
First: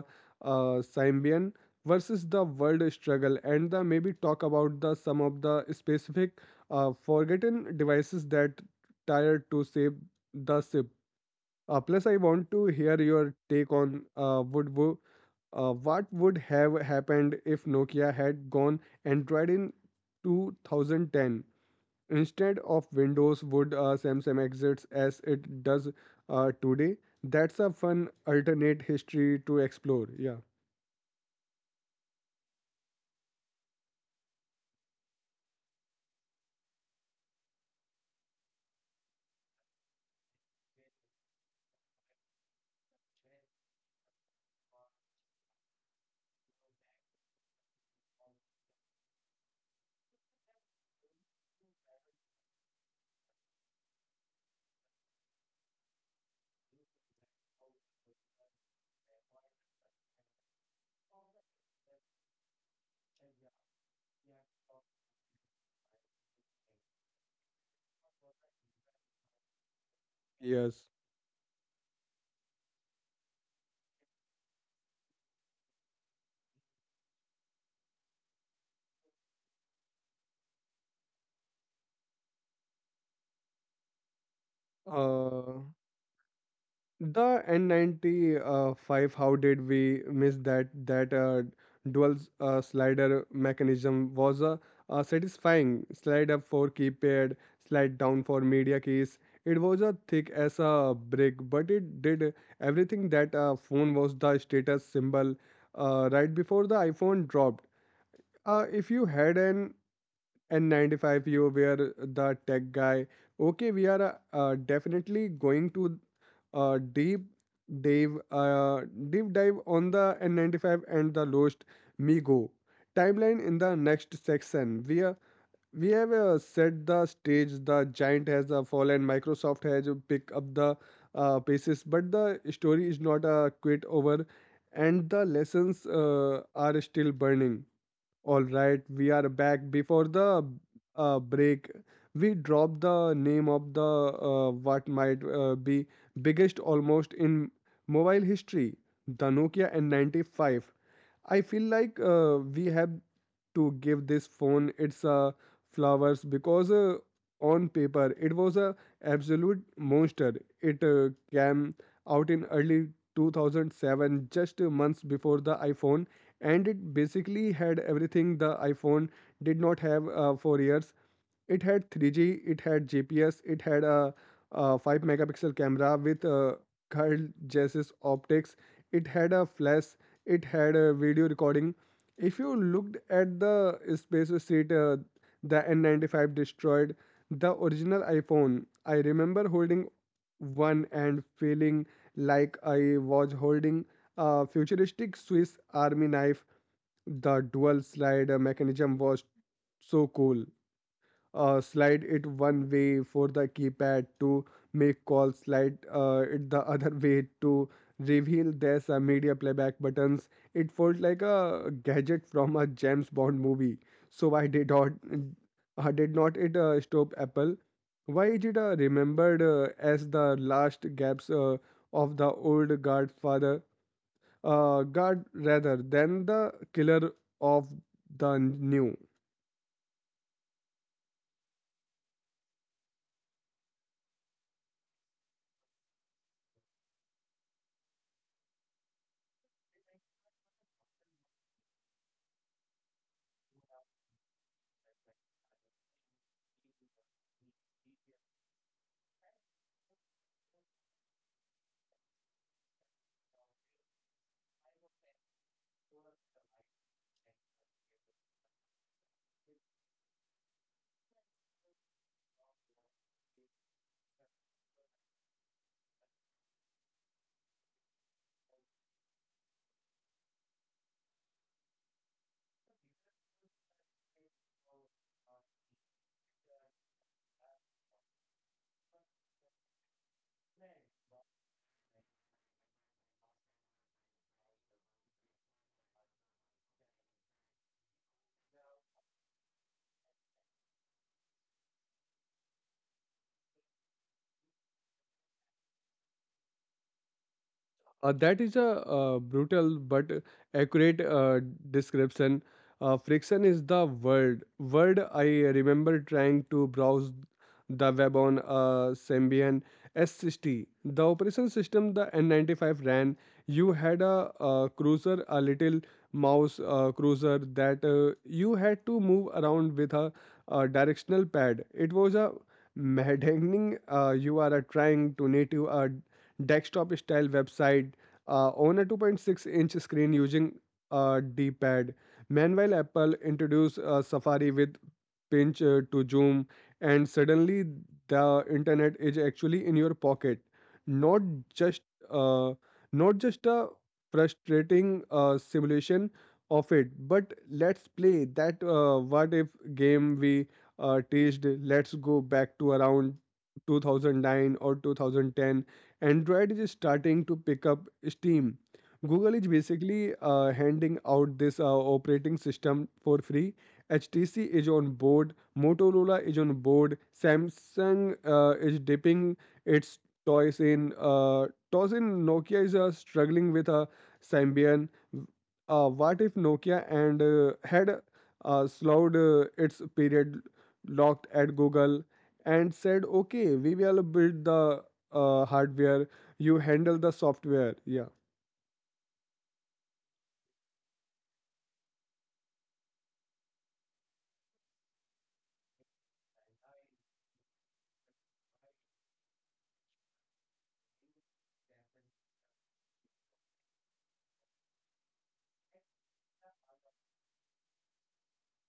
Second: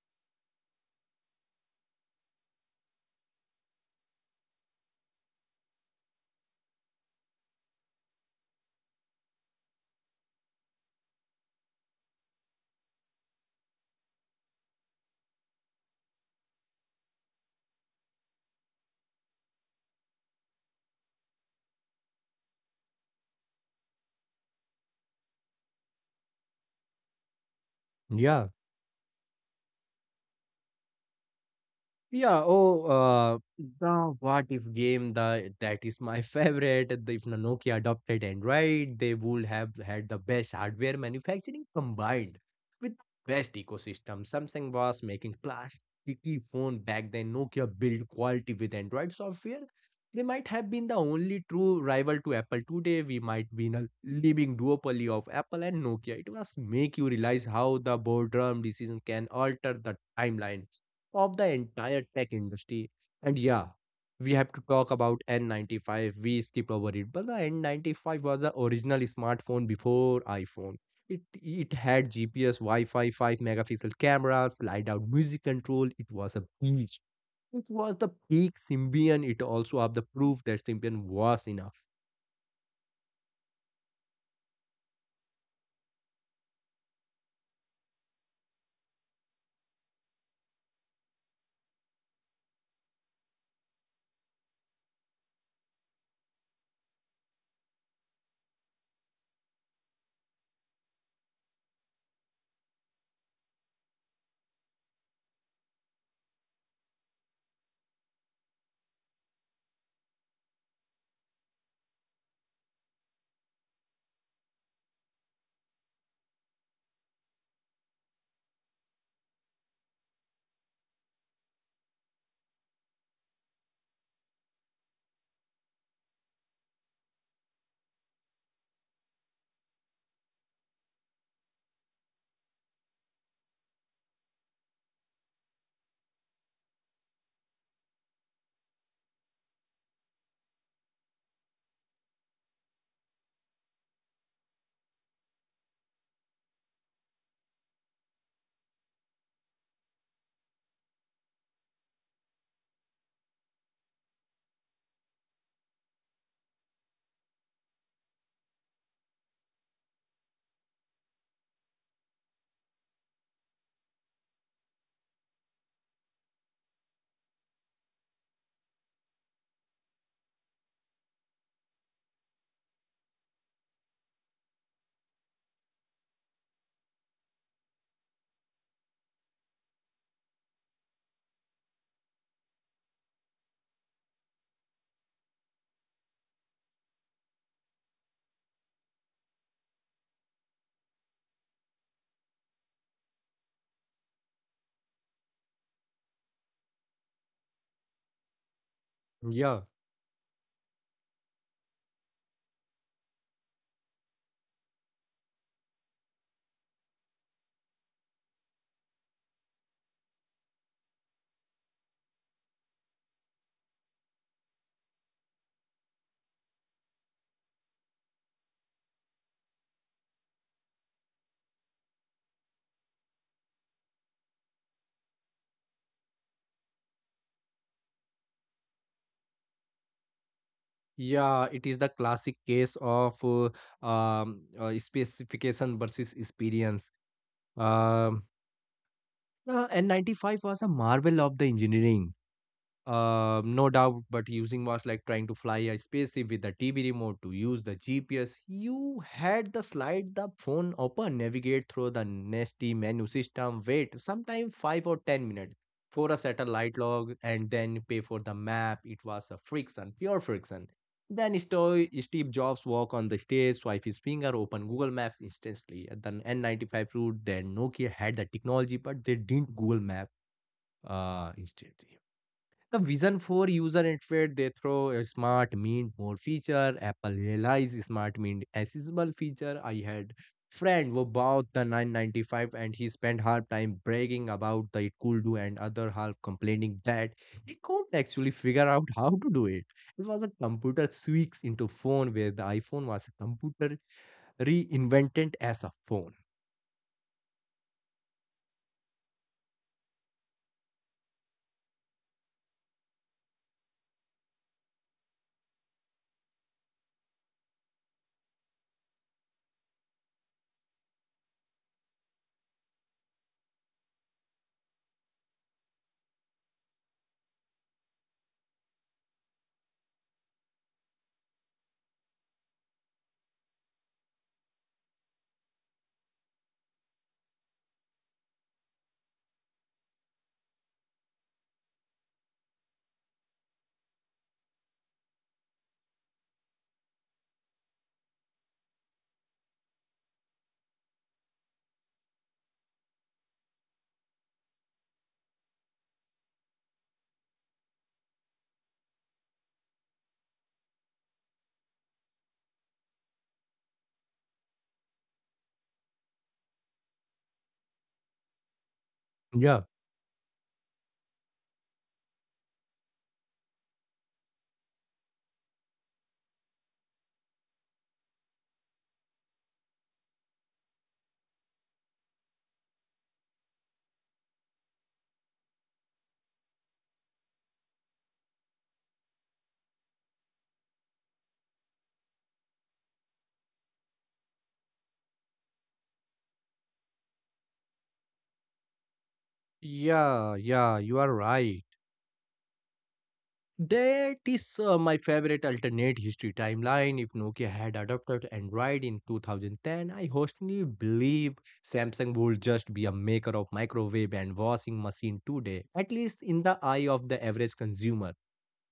[SPEAKER 1] Symbian versus the world struggle, and the maybe talk about the some of the specific forgotten devices that tired to save the ship. Plus, I want to hear your take on what would have happened if Nokia had gone Android in 2010 instead of Windows. Would Samsung exits as it does today? That's a fun
[SPEAKER 2] Yeah,
[SPEAKER 1] alternate history to explore. Yeah.
[SPEAKER 2] Yeah, oh, the what if game, the that is my favorite. If Nokia adopted Android, they would have had the best hardware manufacturing combined with best ecosystem. Samsung was making plasticky phone back then. Nokia built quality with Android software. They might have been the only true rival to Apple today. We might be in a living duopoly of Apple and Nokia. It was make you realize how the boardroom decision can alter the timeline of the entire tech industry. And yeah, we have to talk about N95. We skipped over it, but the N95 was the original smartphone before iPhone.
[SPEAKER 1] Yes.
[SPEAKER 2] It had GPS, Wi-Fi, 5 megapixel cameras, slide out music control. It was a beast. It was the peak Symbian. It also have the proof that Symbian was enough.
[SPEAKER 1] Uh, the N95, how did we miss that? That dual slider mechanism was a satisfying slide up for keypad, slide down for media keys. It was a thick as a brick, but it did everything. That a phone was the status symbol right before the iPhone dropped. If you had an N95, you were the tech guy. Okay, we are definitely going to uh, deep dive, uh, deep dive on the N95 and the Lost Migo timeline in the next section. We have set the stage. The giant has fallen. Microsoft has picked up the pieces, but the story is not quite over, and the lessons are still burning. All right, we are back. Before the break, we dropped the name of the what might be biggest almost in mobile history, the Nokia N95. I feel like we have to give this phone its flowers because on paper it was a absolute monster. It came out in early 2007, just months before the iPhone, and it basically had everything the iPhone did not have for years. It had 3G, it had GPS, it had a 5 megapixel camera with curled Jesus optics, it had a flash, it had a video recording. If you looked at the Space Street, the N95 destroyed, the original iPhone. I remember holding one and feeling like I was holding a futuristic Swiss Army knife. The dual slide mechanism was
[SPEAKER 2] Yeah.
[SPEAKER 1] so cool. Slide it one way for the keypad to make calls, slide it the other way to reveal there's media playback buttons. It felt like a gadget from a James Bond movie. So why did not it stop Apple? Why is it remembered as the last gaps of the old guard, rather than the killer of the new?
[SPEAKER 2] Yeah, it is the classic case of specification versus experience. Um N95 was a marvel of the engineering. No doubt, but using was like trying to fly a spaceship with a TV remote to use the GPS. You had the slide the phone open, navigate through the nasty menu system, wait sometimes 5 or 10 minutes for a satellite log, and then pay for the map. It was a friction, pure friction. Then Steve Jobs walk on the stage, swipe his finger, open Google Maps instantly. At the N95 route, then Nokia had the technology, but they didn't Google Map instantly. The Vision 4 user interface, they throw a smart mint more feature. Apple realized smart mint accessible feature. I had friend who bought the 995 and he spent half time bragging about that it could do and other half complaining that he couldn't actually figure out how to do it. It was a computer switch into phone where the iPhone was a computer reinvented as a phone.
[SPEAKER 1] That is a brutal but accurate description. Friction is the word. I remember trying to browse the web on Symbian S60. The operation system the N95 ran. You had a, cruiser, a little mouse cruiser that you had to move around with a directional pad. It was a maddening. You are trying to native a desktop style website on a 2.6-inch screen using a D pad. Meanwhile, Apple introduced Safari with pinch to zoom, and suddenly the internet is actually in your pocket, not just uh, not just a frustrating simulation of it. But let's play that what if game we teased. Let's go back to around 2009 or 2010. Android is starting to pick up steam. Google is
[SPEAKER 2] Yeah,
[SPEAKER 1] basically handing out this operating system for free. HTC is on board, Motorola is on board, Samsung is dipping its toys in. Toss in Nokia is struggling with a Symbian. What if Nokia and had slowed its period, locked at Google and said, okay, we will build the hardware, you handle the software. Yeah,
[SPEAKER 2] yeah, you are right. That is my favorite alternate history timeline. If Nokia had adopted Android in 2010, I honestly believe Samsung would just be a maker of microwave and washing machine today, at least in the eye of the average consumer.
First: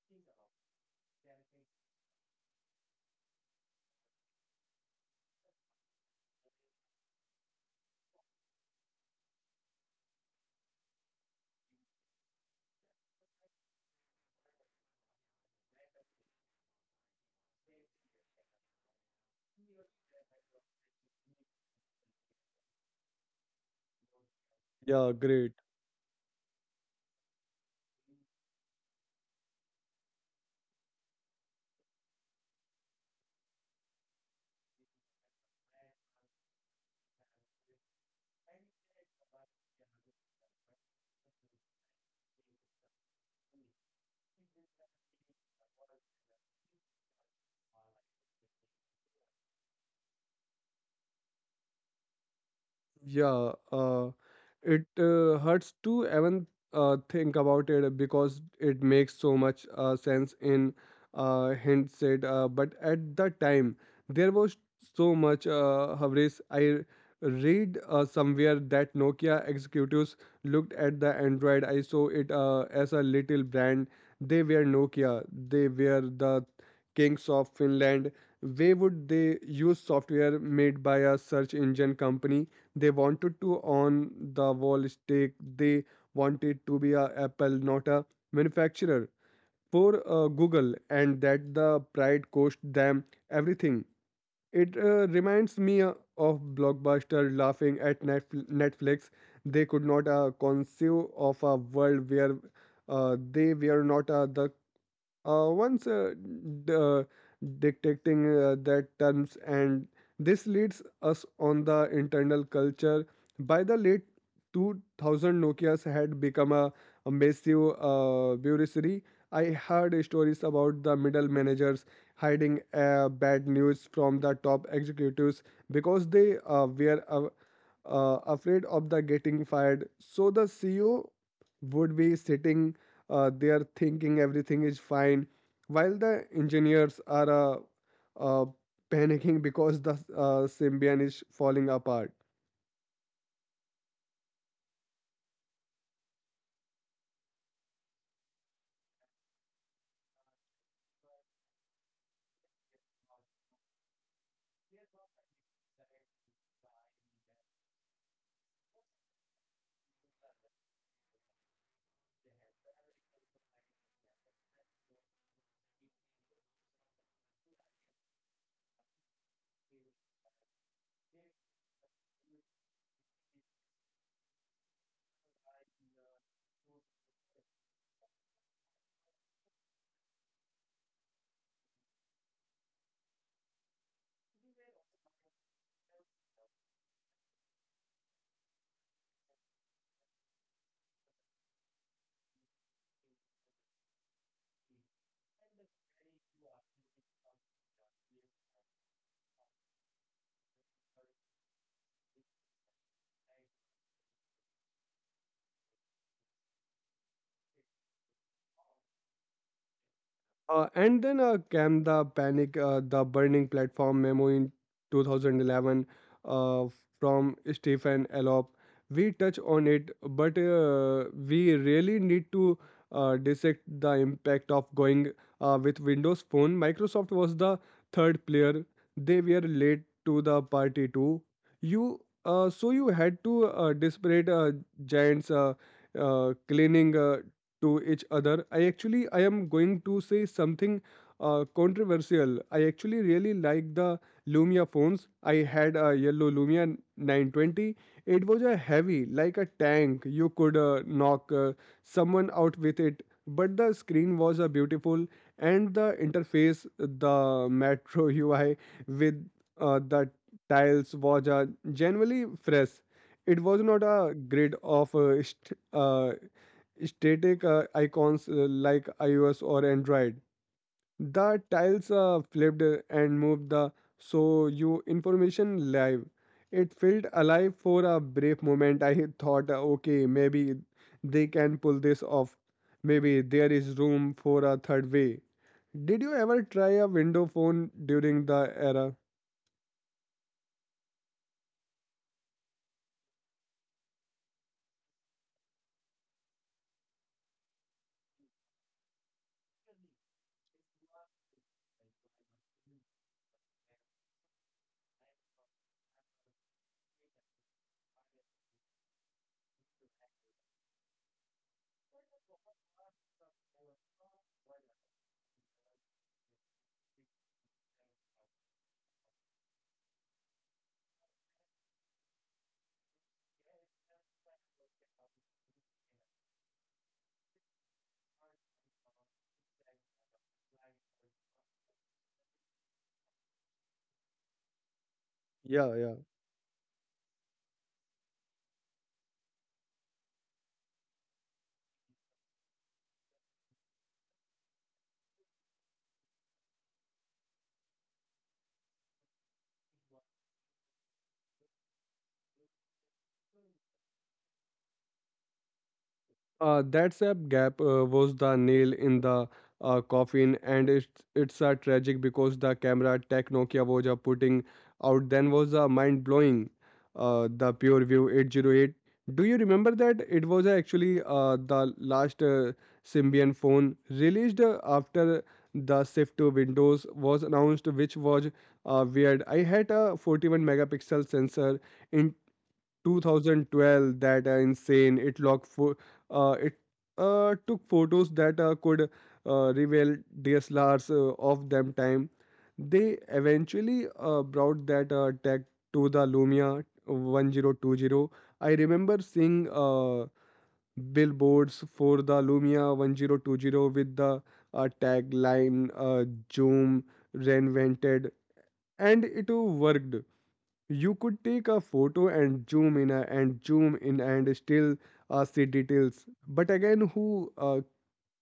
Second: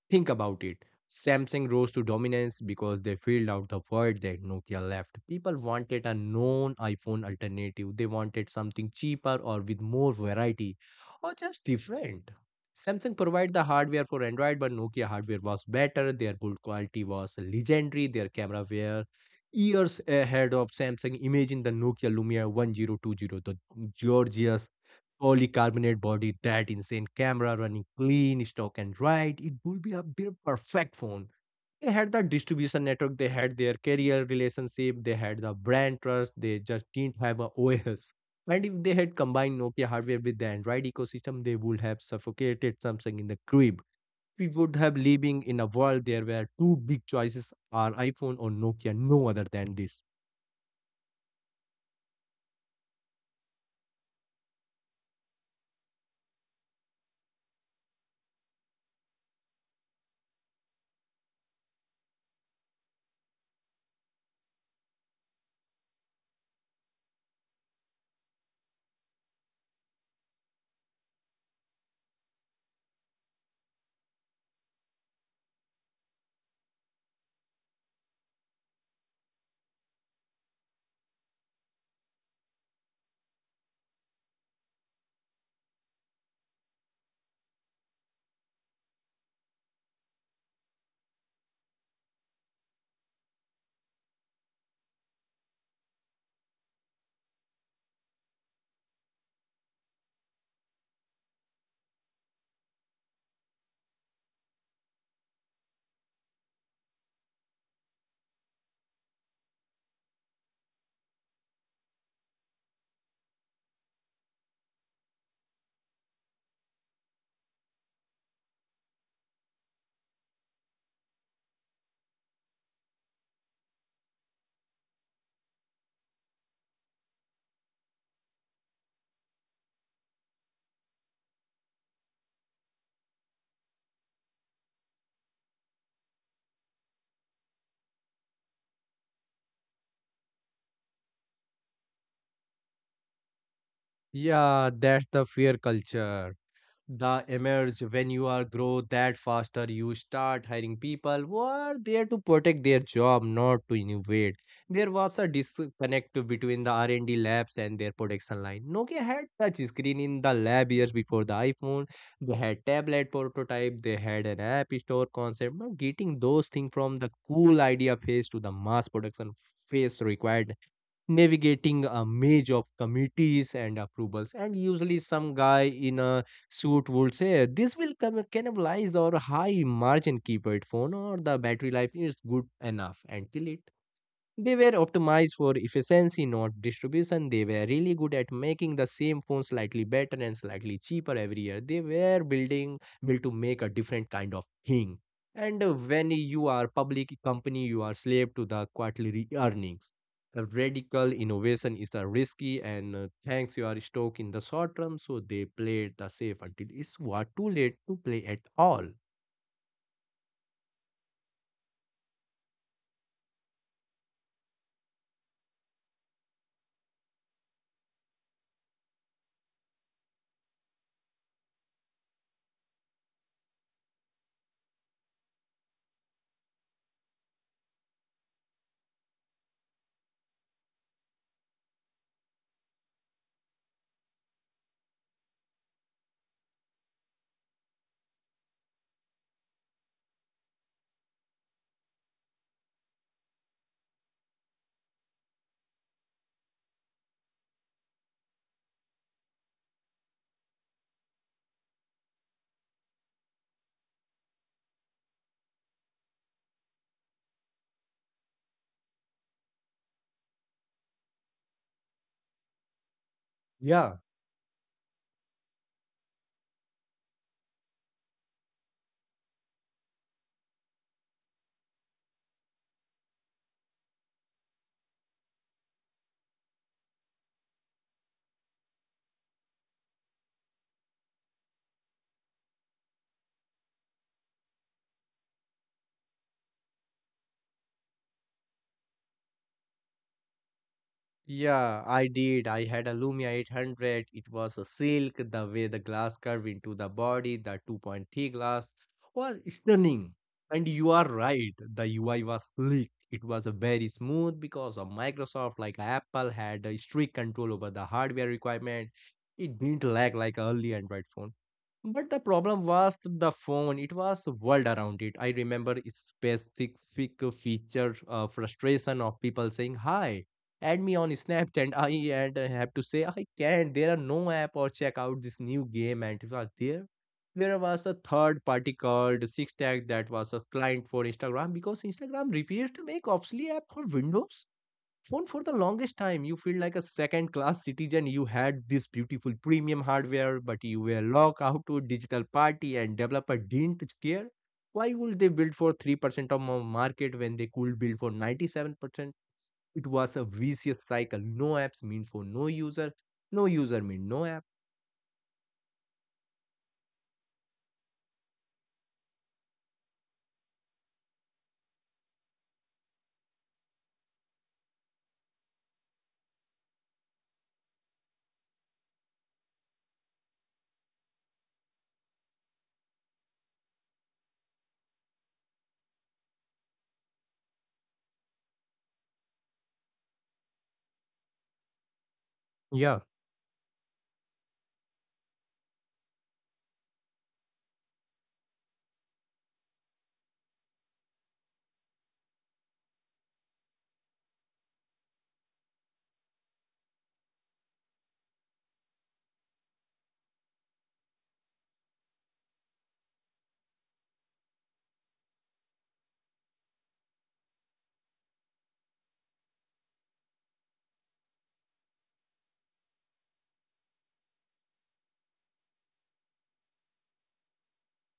[SPEAKER 2] Think about it. Samsung rose to dominance because they filled out the void that Nokia left. People wanted a known iPhone alternative. They wanted something cheaper or with more variety or just different. Samsung provided the hardware for Android, but Nokia hardware was better. Their build quality was legendary. Their camera were years ahead of Samsung. Imagine the Nokia Lumia 1020, the gorgeous
[SPEAKER 1] yeah, great.
[SPEAKER 2] Polycarbonate body, that insane camera running clean, stock and right. It would be a bit perfect phone. They had the distribution network, they had their carrier relationship, they had the brand trust, they just didn't have a OS. And if they had combined Nokia hardware with the Android ecosystem, they would have suffocated Samsung in the crib. We would have living in a world there where two big choices are iPhone or Nokia, no other than this.
[SPEAKER 1] Yeah, it hurts to even think about it because it makes so much sense in hindsight. But at the time, there was so much hubris. I read somewhere that Nokia executives looked at the Android. I saw it as a little brand. They were Nokia. They were the kings of Finland. Why would they use software made by a search engine company? They wanted to on the wall stake. They wanted to be a Apple, not a manufacturer for Google. And that the pride cost them everything. It reminds me of Blockbuster laughing at Netflix. They could not conceive of a world where they were not the uh, once uh, d- uh, detecting that terms. And this leads us on the internal culture. By the late 2000, Nokia's had become a massive bureaucracy. I heard stories about the middle managers hiding bad news from the top executives because they were afraid of the getting fired. So the CEO would be sitting they are thinking everything is fine while the engineers are uh, panicking because the symbian is falling apart.
[SPEAKER 2] Yeah, that's the fear culture. The emerge when you are grow that faster you start hiring people who are there to protect their job not to innovate. There was a disconnect between the R&D labs and their production line. Nokia had touch screen in the lab years before the iPhone. They had tablet prototype, they had an app store concept, but getting those things from the cool idea phase to the mass production phase required navigating a maze of committees and approvals. And usually, some guy in a suit would say, "This will cannibalize our high margin keypad phone," or "the battery life is good enough," and kill it. They were optimized for efficiency, not distribution. They were really good at making the same phone slightly better and slightly cheaper every year. They were building built to make a different kind of thing. And when you are public company, you are slave to the quarterly earnings. A radical innovation is a risky and thanks you are stuck in the short term, so they played the safe until it's what too late to play at all.
[SPEAKER 1] And then came the panic, the burning platform memo in 2011 uh, from Stephen Elop. We touch on it, but we really need to dissect the impact of going with Windows Phone. Microsoft was the third player. They were late to the party too. You so you had to disparate giants cleaning to each other. I am going to say something controversial. I actually really like the Lumia phones. I had a yellow Lumia 920. It was a heavy like a tank. You could knock someone out with it, but the screen was a beautiful, and the interface, the Metro UI with the tiles was genuinely fresh. It was not
[SPEAKER 2] Yeah,
[SPEAKER 1] a grid of static icons like iOS or Android. The tiles are flipped and moved the so you information live. It felt alive. For a brief moment, I thought, okay, maybe they can pull this off. Maybe there is room for a third way. Did you ever try a window phone during the era?
[SPEAKER 2] Yeah, I did. I had a Lumia 800. It was a silk. The way the glass curved into the body, the 2.3 glass was stunning. And you are right. The UI was slick. It was a very smooth because of Microsoft, like Apple, had a strict control over the hardware requirement. It didn't lag like early Android phones. But the problem was the phone. It was the world around it. I remember specific feature frustration of people saying, "Hi, add me on Snapchat." I And I have to say, "I can't." There are no app or check out this new game. And it was there. There was a third party called Six Tag that was a client for Instagram because Instagram refused to make obsolete app for Windows phone for the
[SPEAKER 1] Yeah, yeah.
[SPEAKER 2] longest time. You feel like a second class citizen. You had this beautiful premium hardware but you were locked out to a digital party and developer didn't care. Why would they build for 3% of the market when they could build for 97%? It was a vicious cycle. No apps mean for no user, no user mean no app.
[SPEAKER 1] That sap gap was the nail in the coffin, and it's a tragic because the camera tech Nokia was putting out then was mind blowing. The PureView 808. Do you remember that it was actually the last Symbian phone released after the shift to Windows was announced, which was weird. I had a 41 megapixel sensor
[SPEAKER 2] yeah
[SPEAKER 1] 2012. That insane, it locked for it took photos that could reveal DSLRs of them time. They eventually brought that tech to the Lumia 1020. I remember seeing billboards for the Lumia 1020 with the tagline zoom reinvented, and it worked. You could take a photo and zoom in and zoom in and still see details. But again, who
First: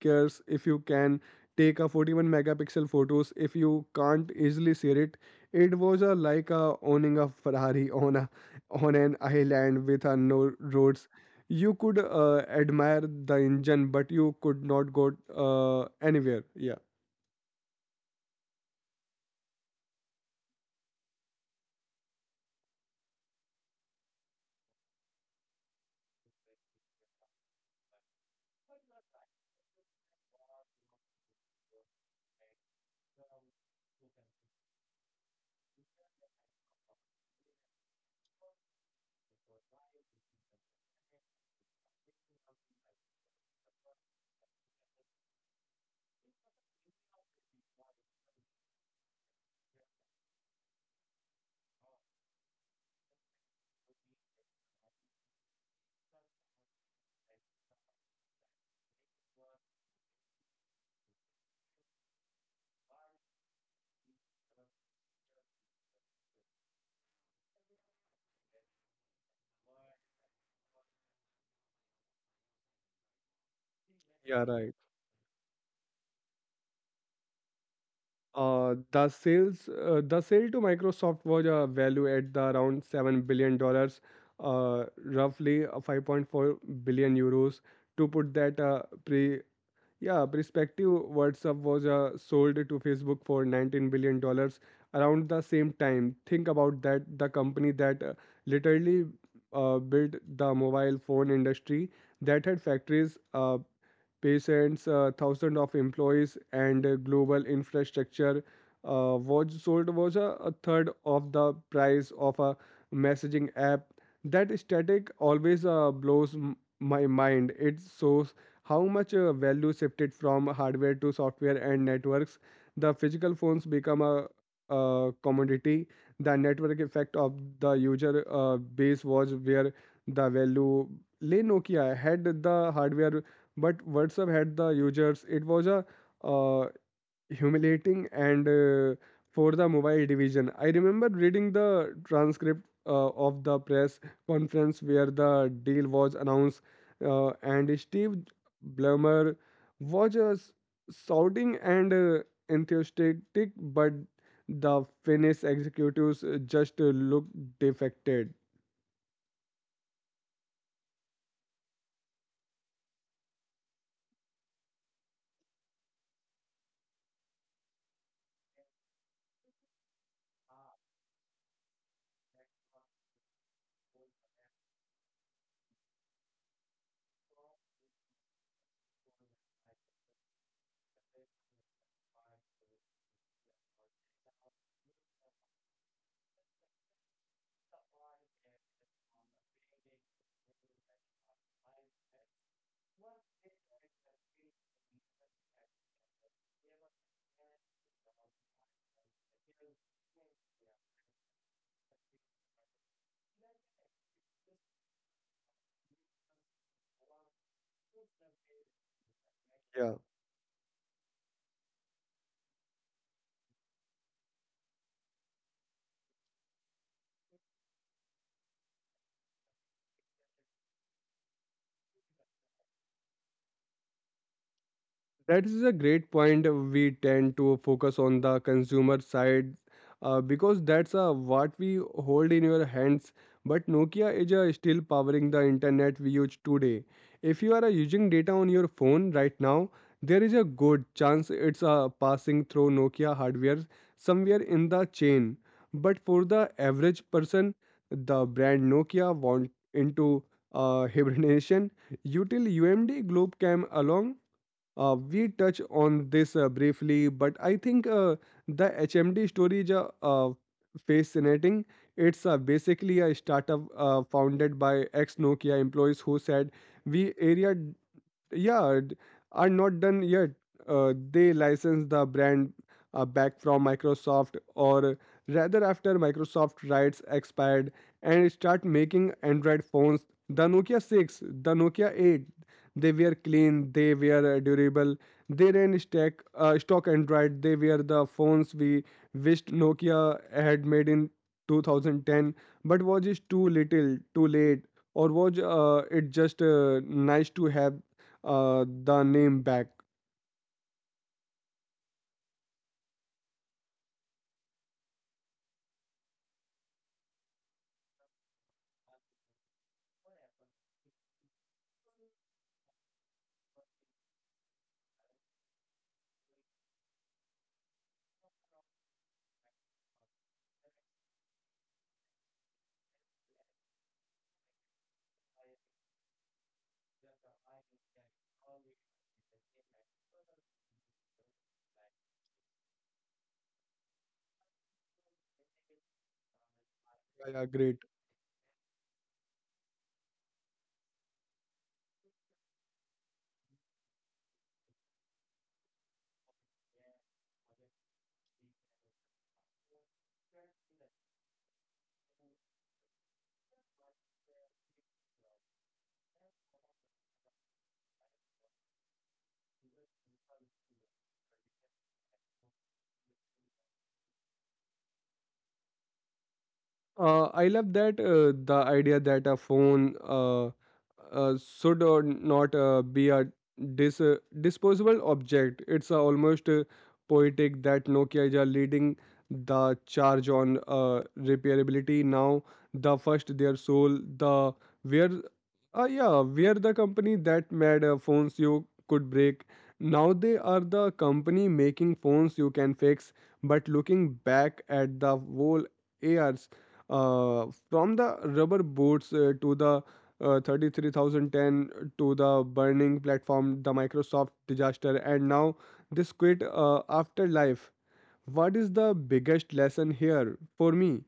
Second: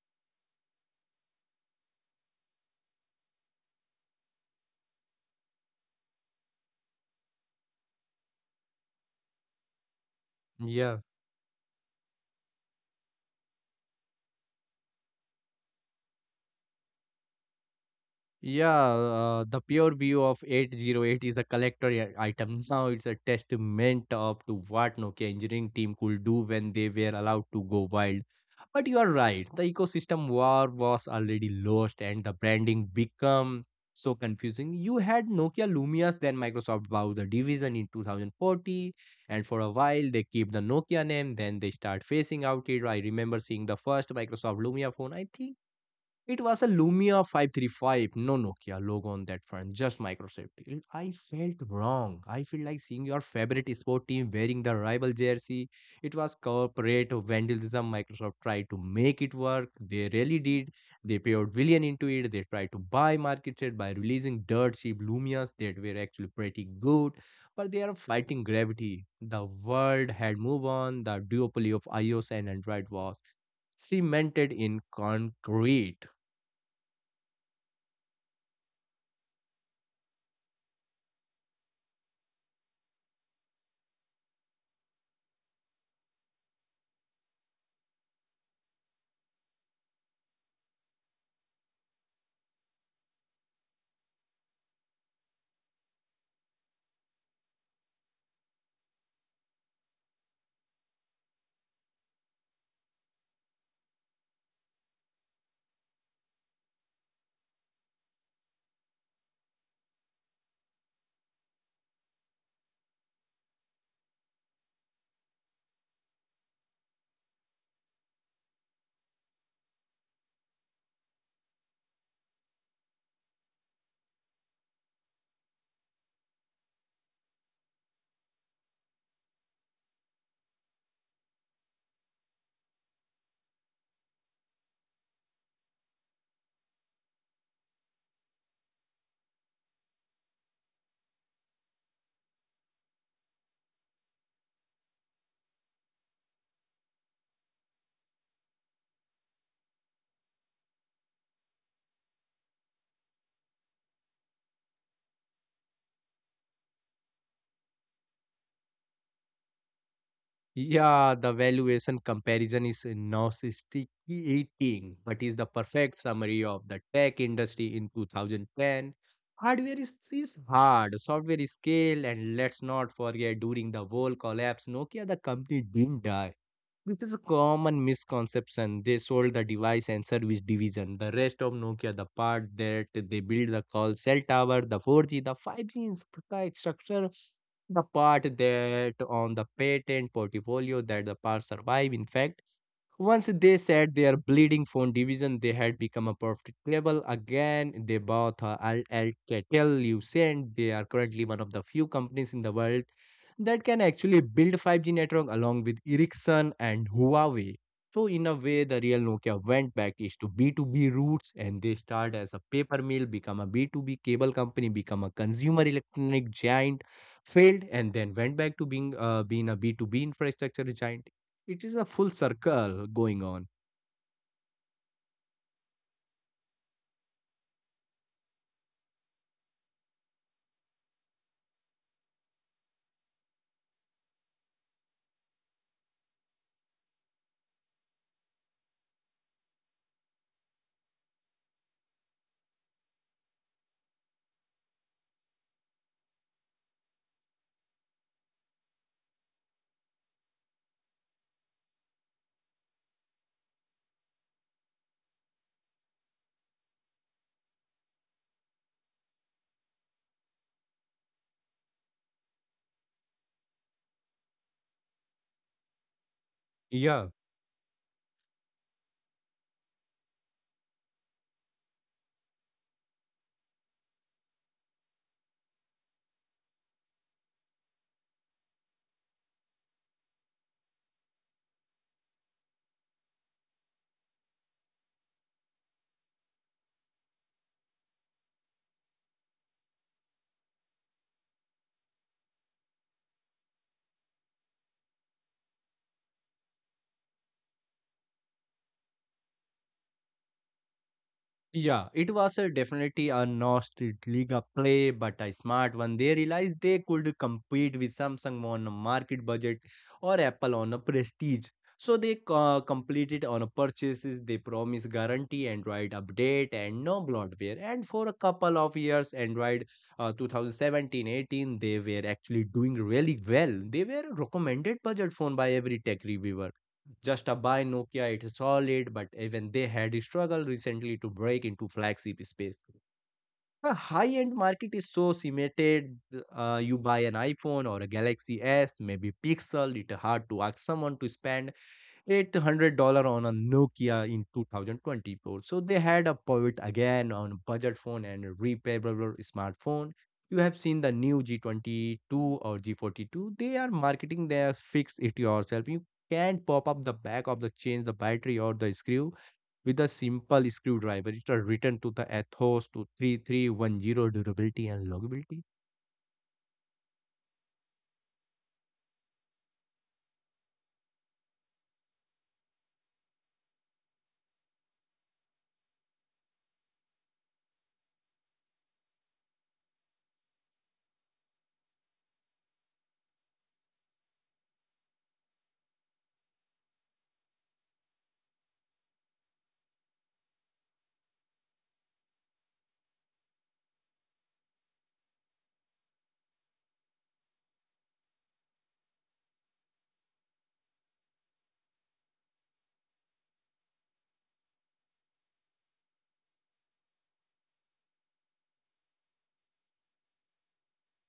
[SPEAKER 1] cares if you can take a 41 megapixel photos if you can't easily share it? It was like owning a Ferrari on a on an island with no
[SPEAKER 2] yeah
[SPEAKER 1] roads. You could admire the engine, but you could not go anywhere. Yeah.
[SPEAKER 2] Yeah, the pure view of 808 is a collector item. Now it's a testament of to what Nokia engineering team could do when they were allowed to go wild. But you are right, the ecosystem war was already lost and the branding become so confusing. You had Nokia Lumias, then Microsoft bought the division in 2040, and for a while they keep the Nokia name, then they start phasing out it. I remember seeing the first Microsoft Lumia phone, I think it was a Lumia 535, no Nokia logo on that front, just Microsoft. I felt wrong. I feel like seeing your favorite sport team wearing the rival jersey. It was corporate vandalism. Microsoft tried to make it work. They really did. They paid billion into it. They tried to buy market share by releasing dirt cheap Lumias that were actually pretty good, but they are fighting gravity. The world had moved on. The duopoly of iOS and Android was
[SPEAKER 1] Yeah,
[SPEAKER 2] cemented
[SPEAKER 1] right.
[SPEAKER 2] in concrete.
[SPEAKER 1] The sale to Microsoft was valued at the around $7 billion, roughly 5.4 billion euros. To put that yeah, perspective, WhatsApp was sold to Facebook for 19 billion dollars around the same time. Think about that. The company that literally built the mobile phone industry that had factories. Patients, thousands of employees, and global infrastructure was sold was a third of the price of a messaging app. That static always blows my mind. It shows how much value shifted from hardware to software and networks. The physical phones become a commodity. The network effect of the user base was where the value. Le Nokia had the hardware, but WhatsApp had the users. It was a uh, humiliating and for the mobile division. I remember reading the transcript of the press conference where the deal was announced, and Steve Ballmer was shouting and enthusiastic, but the Finnish executives just looked defected.
[SPEAKER 2] Yeah, the valuation comparison is nauseating, but is the perfect summary of the tech industry in 2010. Hardware is hard, software is scale, and let's not forget during the whole collapse, Nokia the company didn't die. This is a common misconception. They sold the device and service division, the rest of Nokia, the part that they build the call cell tower, the 4G, the 5G infrastructure, the part that on the patent portfolio that the part survive. In fact, once they said their bleeding phone division, they had become a perfect label. Again, they bought Alcatel Lucent. They are currently one of the few companies in the world that can actually build 5G network along with Ericsson and Huawei. So, in a way, the real Nokia went
[SPEAKER 1] Yeah.
[SPEAKER 2] back is to B2B roots and they start as a paper mill, become a B2B cable company, become a consumer electronic giant, failed, and then went back to being, being a B2B infrastructure giant. It is a full circle going on.
[SPEAKER 1] That is a great point. We tend to focus on the consumer side because that's what we hold in your hands. But Nokia is still powering the internet we use today. If you are using data on your phone right now, there is a good chance it's passing through Nokia hardware somewhere in the chain. But for the average person, the brand Nokia went into hibernation until UMD Globe came along. We touch on this briefly, but I think the HMD story is fascinating. It's basically a startup founded by ex Nokia employees who said,
[SPEAKER 2] Yeah,
[SPEAKER 1] "We area yeah are not done yet." They license the brand back from Microsoft, or rather after Microsoft rights expired, and start making Android phones. The Nokia 6, the Nokia 8. They were clean, they were durable, they ran stock Android. They were the phones we wished Nokia had made in 2010. But was it too little too late, or was it just nice to have the name back.
[SPEAKER 2] yeah, it was a definitely a Nostalgia play, but a smart one. They realized they could compete with Samsung on a market budget or Apple on a prestige. So they completed on a purchases. They promise guarantee, Android update, and no bloatware. And for a couple of years, Android 2017-18, they were actually doing really well. They were a recommended budget phone by every tech reviewer. Just a buy Nokia, it's solid, but even they had struggled recently to break into flagship space. The high-end market is so cemented. You buy an
[SPEAKER 1] Yeah, yeah,
[SPEAKER 2] iPhone
[SPEAKER 1] great.
[SPEAKER 2] or a Galaxy S, maybe Pixel. It's hard to ask someone to spend $800 on a Nokia in 2024. So they had a pivot again on budget phone and repairable smartphone. You have seen the new G22 or G42. They are marketing their fix it yourself. You can pop up the back of the change the battery or the screw with a simple screwdriver. It's are written to the Ethos to 3310 durability and longevity.
[SPEAKER 1] I love that the idea that a phone should or not be a disposable object. It's almost poetic that Nokia is leading the charge on repairability now. The first, their soul, the where, yeah, where the company that made phones you could break. Now they are the company making phones you can fix. But looking back at the whole years from the rubber boots to the 33,010, to the burning platform, the Microsoft disaster, and now this quit afterlife, what is the biggest lesson here for me?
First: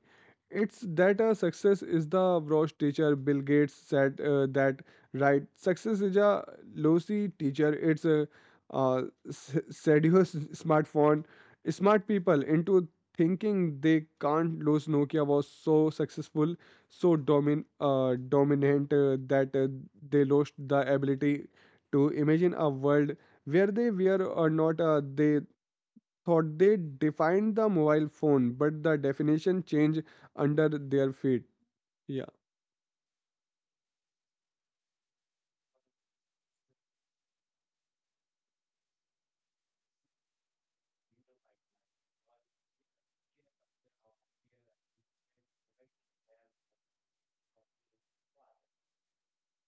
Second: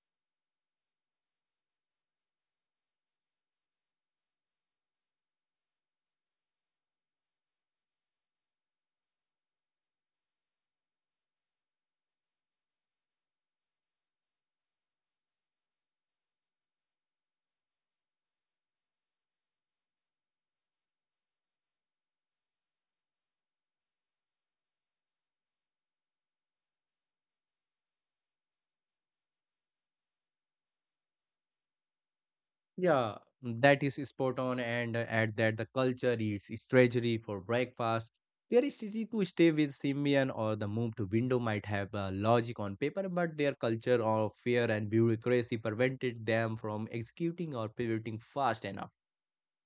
[SPEAKER 1] It's that success is the Brosh teacher. Bill Gates said that, right? Success is a lousy teacher. It's a uh, seduce smartphone, smart people into thinking they can't lose. Nokia was so successful, so dominant that they lost the ability to imagine a world where they were or not. They thought they defined the mobile phone, but the definition changed under their feet. Yeah,
[SPEAKER 2] Yeah, that is spot on. And add that the culture eats its treasury for breakfast. Their strategy to stay with Symbian or the move to Window might have logic on paper, but their culture of fear and bureaucracy prevented them from executing or pivoting fast enough.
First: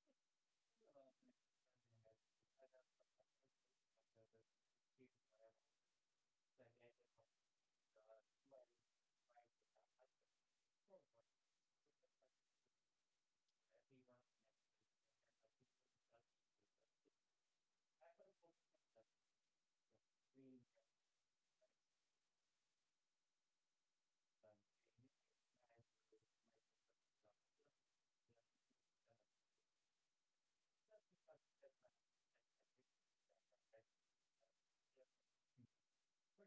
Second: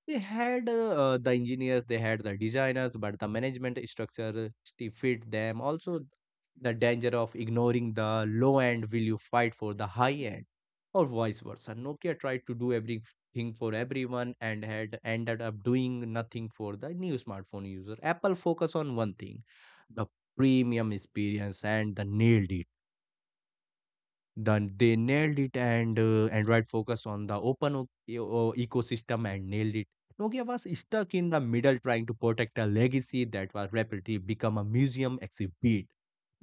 [SPEAKER 2] They had the engineers, they had the designers, but the management structure still fit them. Also, the danger of ignoring the low end will you fight for the high end, or vice versa. Nokia tried to do everything for everyone and had ended up doing nothing for the new smartphone user. Apple focused on one thing, the premium experience and the nailed it. Then they nailed it, and Android focused on the open ecosystem and nailed it. Nokia was stuck in the middle trying to protect a legacy that was rapidly become a museum exhibit.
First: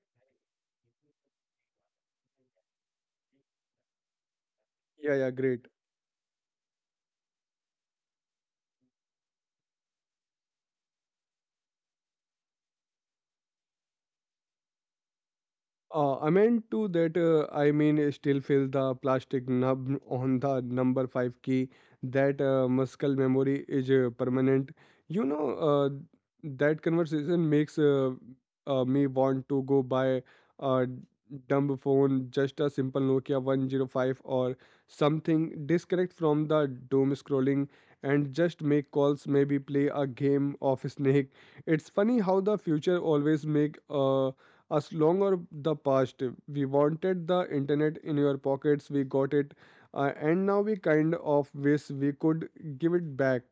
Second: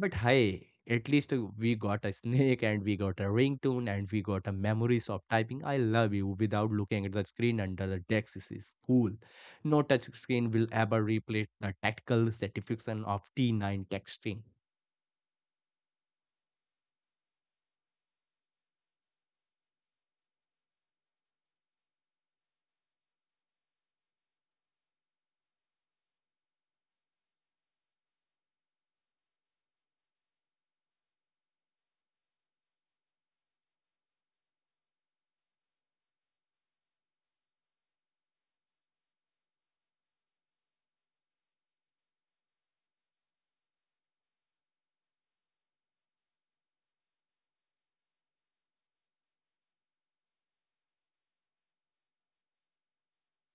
[SPEAKER 2] But hey, at least we got a snake and we got a ringtone and we got a memories
[SPEAKER 1] yeah,
[SPEAKER 2] of
[SPEAKER 1] yeah,
[SPEAKER 2] typing
[SPEAKER 1] great.
[SPEAKER 2] I love you without looking at the screen under the desk. This is cool. No touch screen will ever replace the tactical satisfaction of T9 texting.
[SPEAKER 1] I meant to that I mean still feel the plastic nub on the number five key. That muscle memory is permanent. You know that conversation makes me want to go buy a dumb phone, just a simple Nokia 105 or something. Disconnect from the doom scrolling and just make calls. Maybe play a game of Snake. It's funny how the future always make as long as the past. We wanted the internet in your pockets, we got it, and now we kind of wish we could give it back.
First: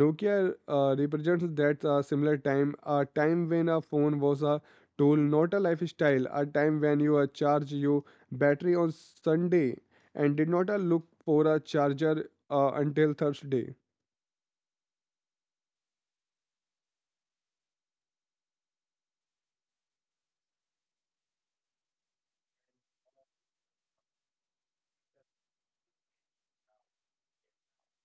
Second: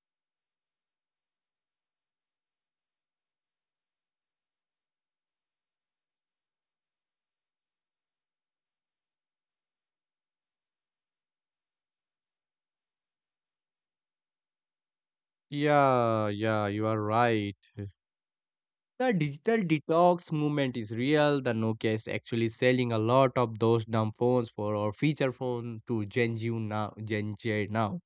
[SPEAKER 1] Nokia represents that similar time, a time when a phone was a tool, not a lifestyle, a time when you charge your battery on Sunday and did not look for a charger until Thursday.
[SPEAKER 2] Yeah, yeah, you are right. The digital detox movement is real. The Nokia is actually selling a lot of those dumb phones for our feature phone to Gen Z now. Gen Z now.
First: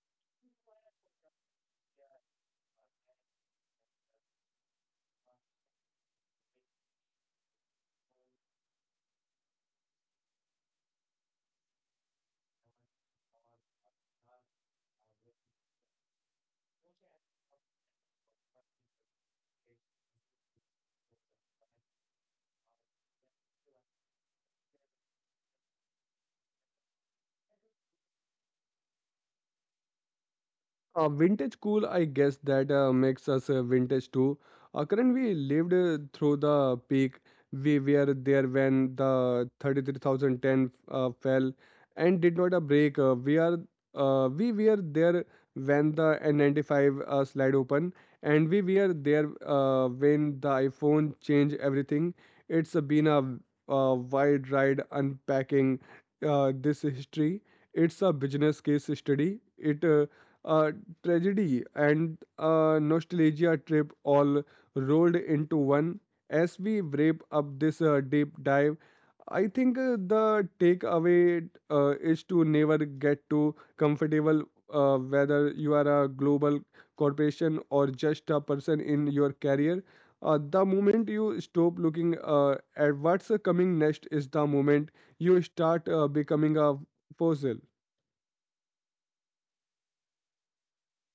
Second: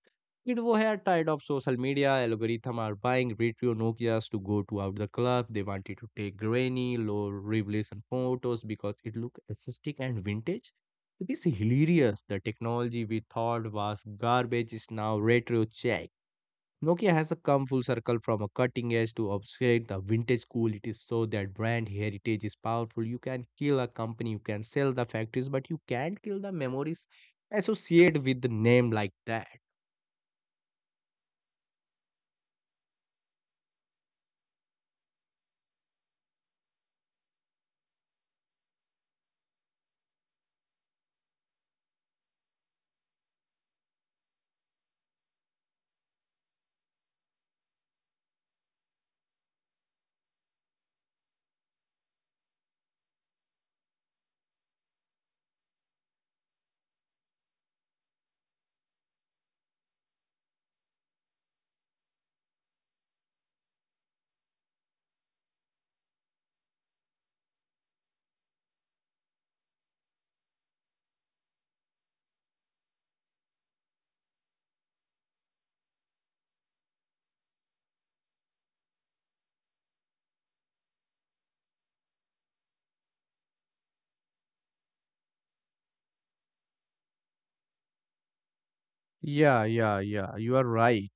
[SPEAKER 2] Kids who are tired of social media algorithm are buying retro Nokias to go to out the club. They wanted to take grainy, low resolution photos because it looked aesthetic and vintage. It is hilarious. The technology we thought was garbage is now retro check. Nokia has come full circle from a cutting edge to obscure the vintage cool. It is so that brand heritage is powerful. You can kill a company, you can sell the factories, but you can't kill the memories associated with the name like that.
[SPEAKER 1] Vintage cool, I guess that makes us vintage too. Current we lived through the peak. We were there when the 33,010 fell and did not a break. We were there when the N95 slide open, and we were there when the iPhone changed everything. It's been a wide ride unpacking this history. It's a business case study. It uh, tragedy and a nostalgia trip all rolled into one. As we wrap up this deep dive, I think the takeaway is to never get too comfortable, whether you are a global corporation or just a person in your career. The moment you stop looking at what's coming next is the moment you start becoming a fossil.
[SPEAKER 2] Yeah, yeah, yeah. You are right.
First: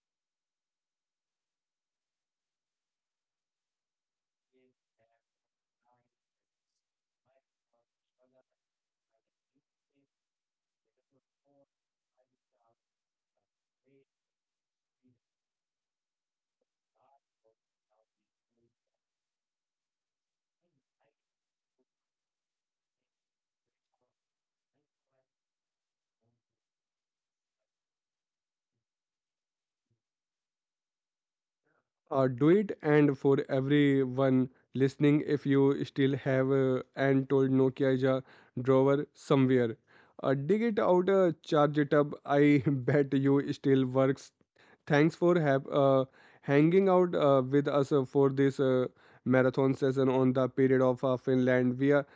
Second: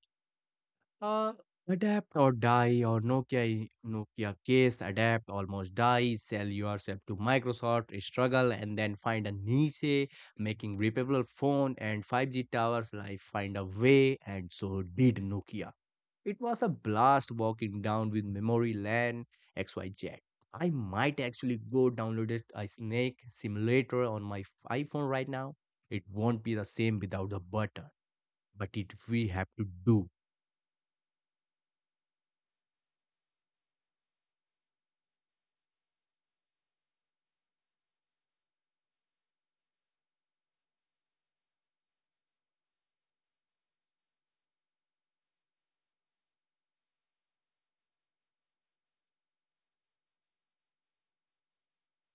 [SPEAKER 2] Uh, Adapt or die or Nokia case adapt almost die sell yourself to Microsoft struggle and then find a niche making reputable phone and 5G towers. Life find a way and so did Nokia. It was a blast walking down with memory lane XYZ. Might actually go download it, a snake simulator on my iPhone right now. It won't be the same without the button, but it we have to do.
[SPEAKER 1] Do it. And for everyone listening, if you still have and told Nokia is a drawer somewhere, dig it out, charge it up. I bet you still works. Thanks for have hanging out with us for this marathon session on the period of Finland.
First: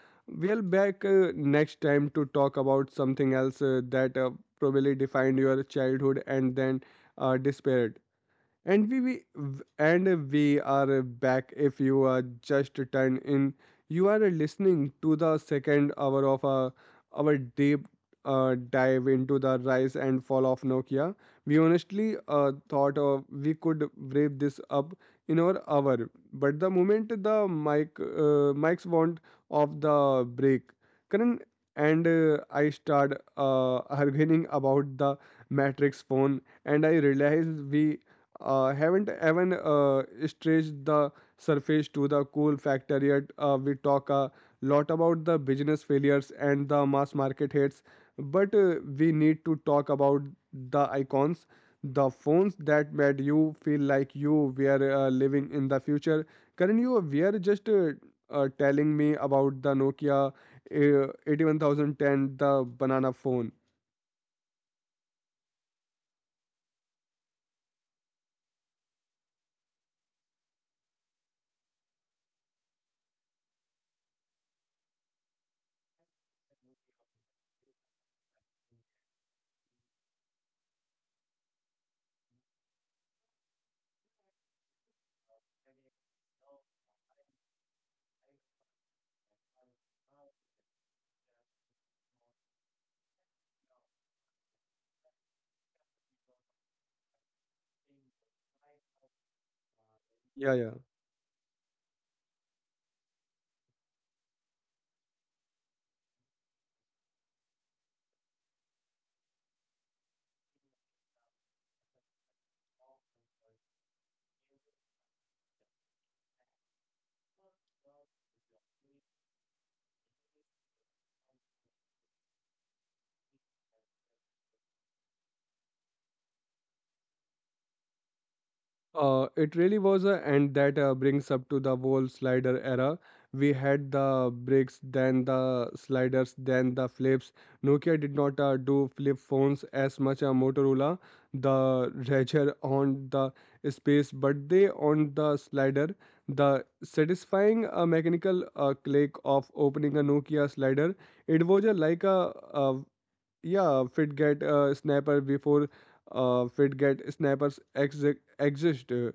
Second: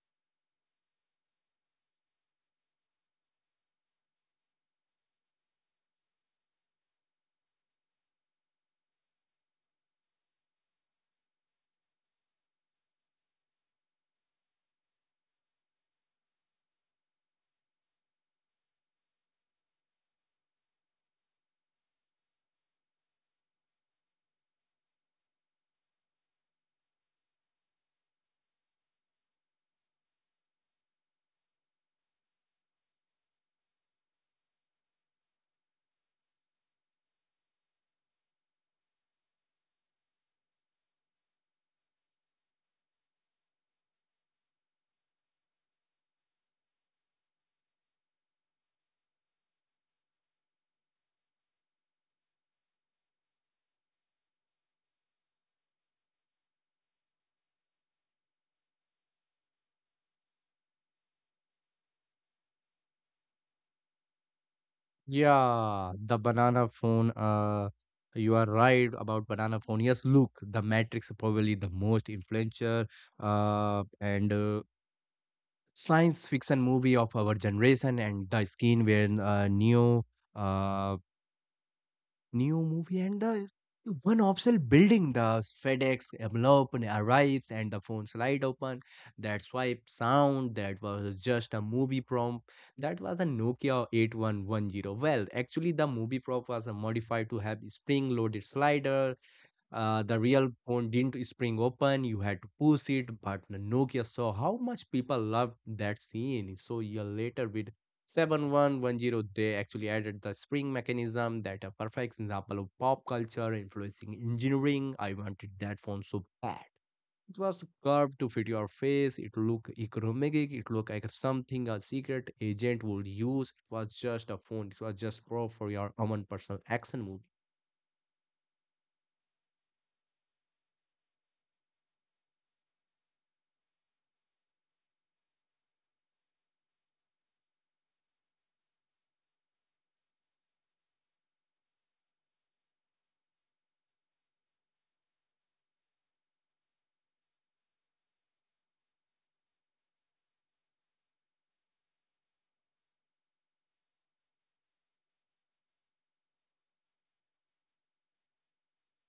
[SPEAKER 1] We'll back next time to talk about something else that probably defined your childhood and then despaired. And we, we and we are back. If you are just turned in, you are listening to the second hour of our deep dive into the rise and fall of Nokia. We honestly thought of we could wrap this up in our hour, but the moment the mics want of the break, Karan and I start arguing about the Matrix phone, and I realize we haven't even stretched the surface to the cool factor yet. We talk a lot about the business failures and the mass market hits, but we need to talk about the icons, the phones that made you feel like you were living in the future. Karan, you were just telling me about the Nokia 81010, the banana phone.
[SPEAKER 2] Yeah, the banana phone. You are right about banana phone. Yes, look, the Matrix is probably the most influential and science fiction movie of our generation, and the scene where Neo uh, new movie and the one obstacle building the FedEx envelope arrives and the phone slide open. That swipe sound that was just a movie prompt. That was a Nokia 8110. Well, actually the movie prompt was modified to have spring loaded slider. The real
[SPEAKER 1] Yeah, yeah.
[SPEAKER 2] phone didn't spring open, you had to push it, but the Nokia saw how much people loved that scene, so year later with 7110 they actually added the spring mechanism. That a perfect example of pop culture influencing engineering. I wanted that phone so bad. It was curved to fit your face, it looked economic, it looked like something a secret agent would use. It was just a phone, it was just pro for your own personal action movie.
[SPEAKER 1] It really was, and that brings up to the whole slider era. We had the bricks, then the sliders, then the flips. Nokia did not do flip phones as much as Motorola, the Razr on the space, but they on the slider. The satisfying mechanical click of opening a Nokia slider, it was yeah, FitGet snapper before FitGet snappers exist.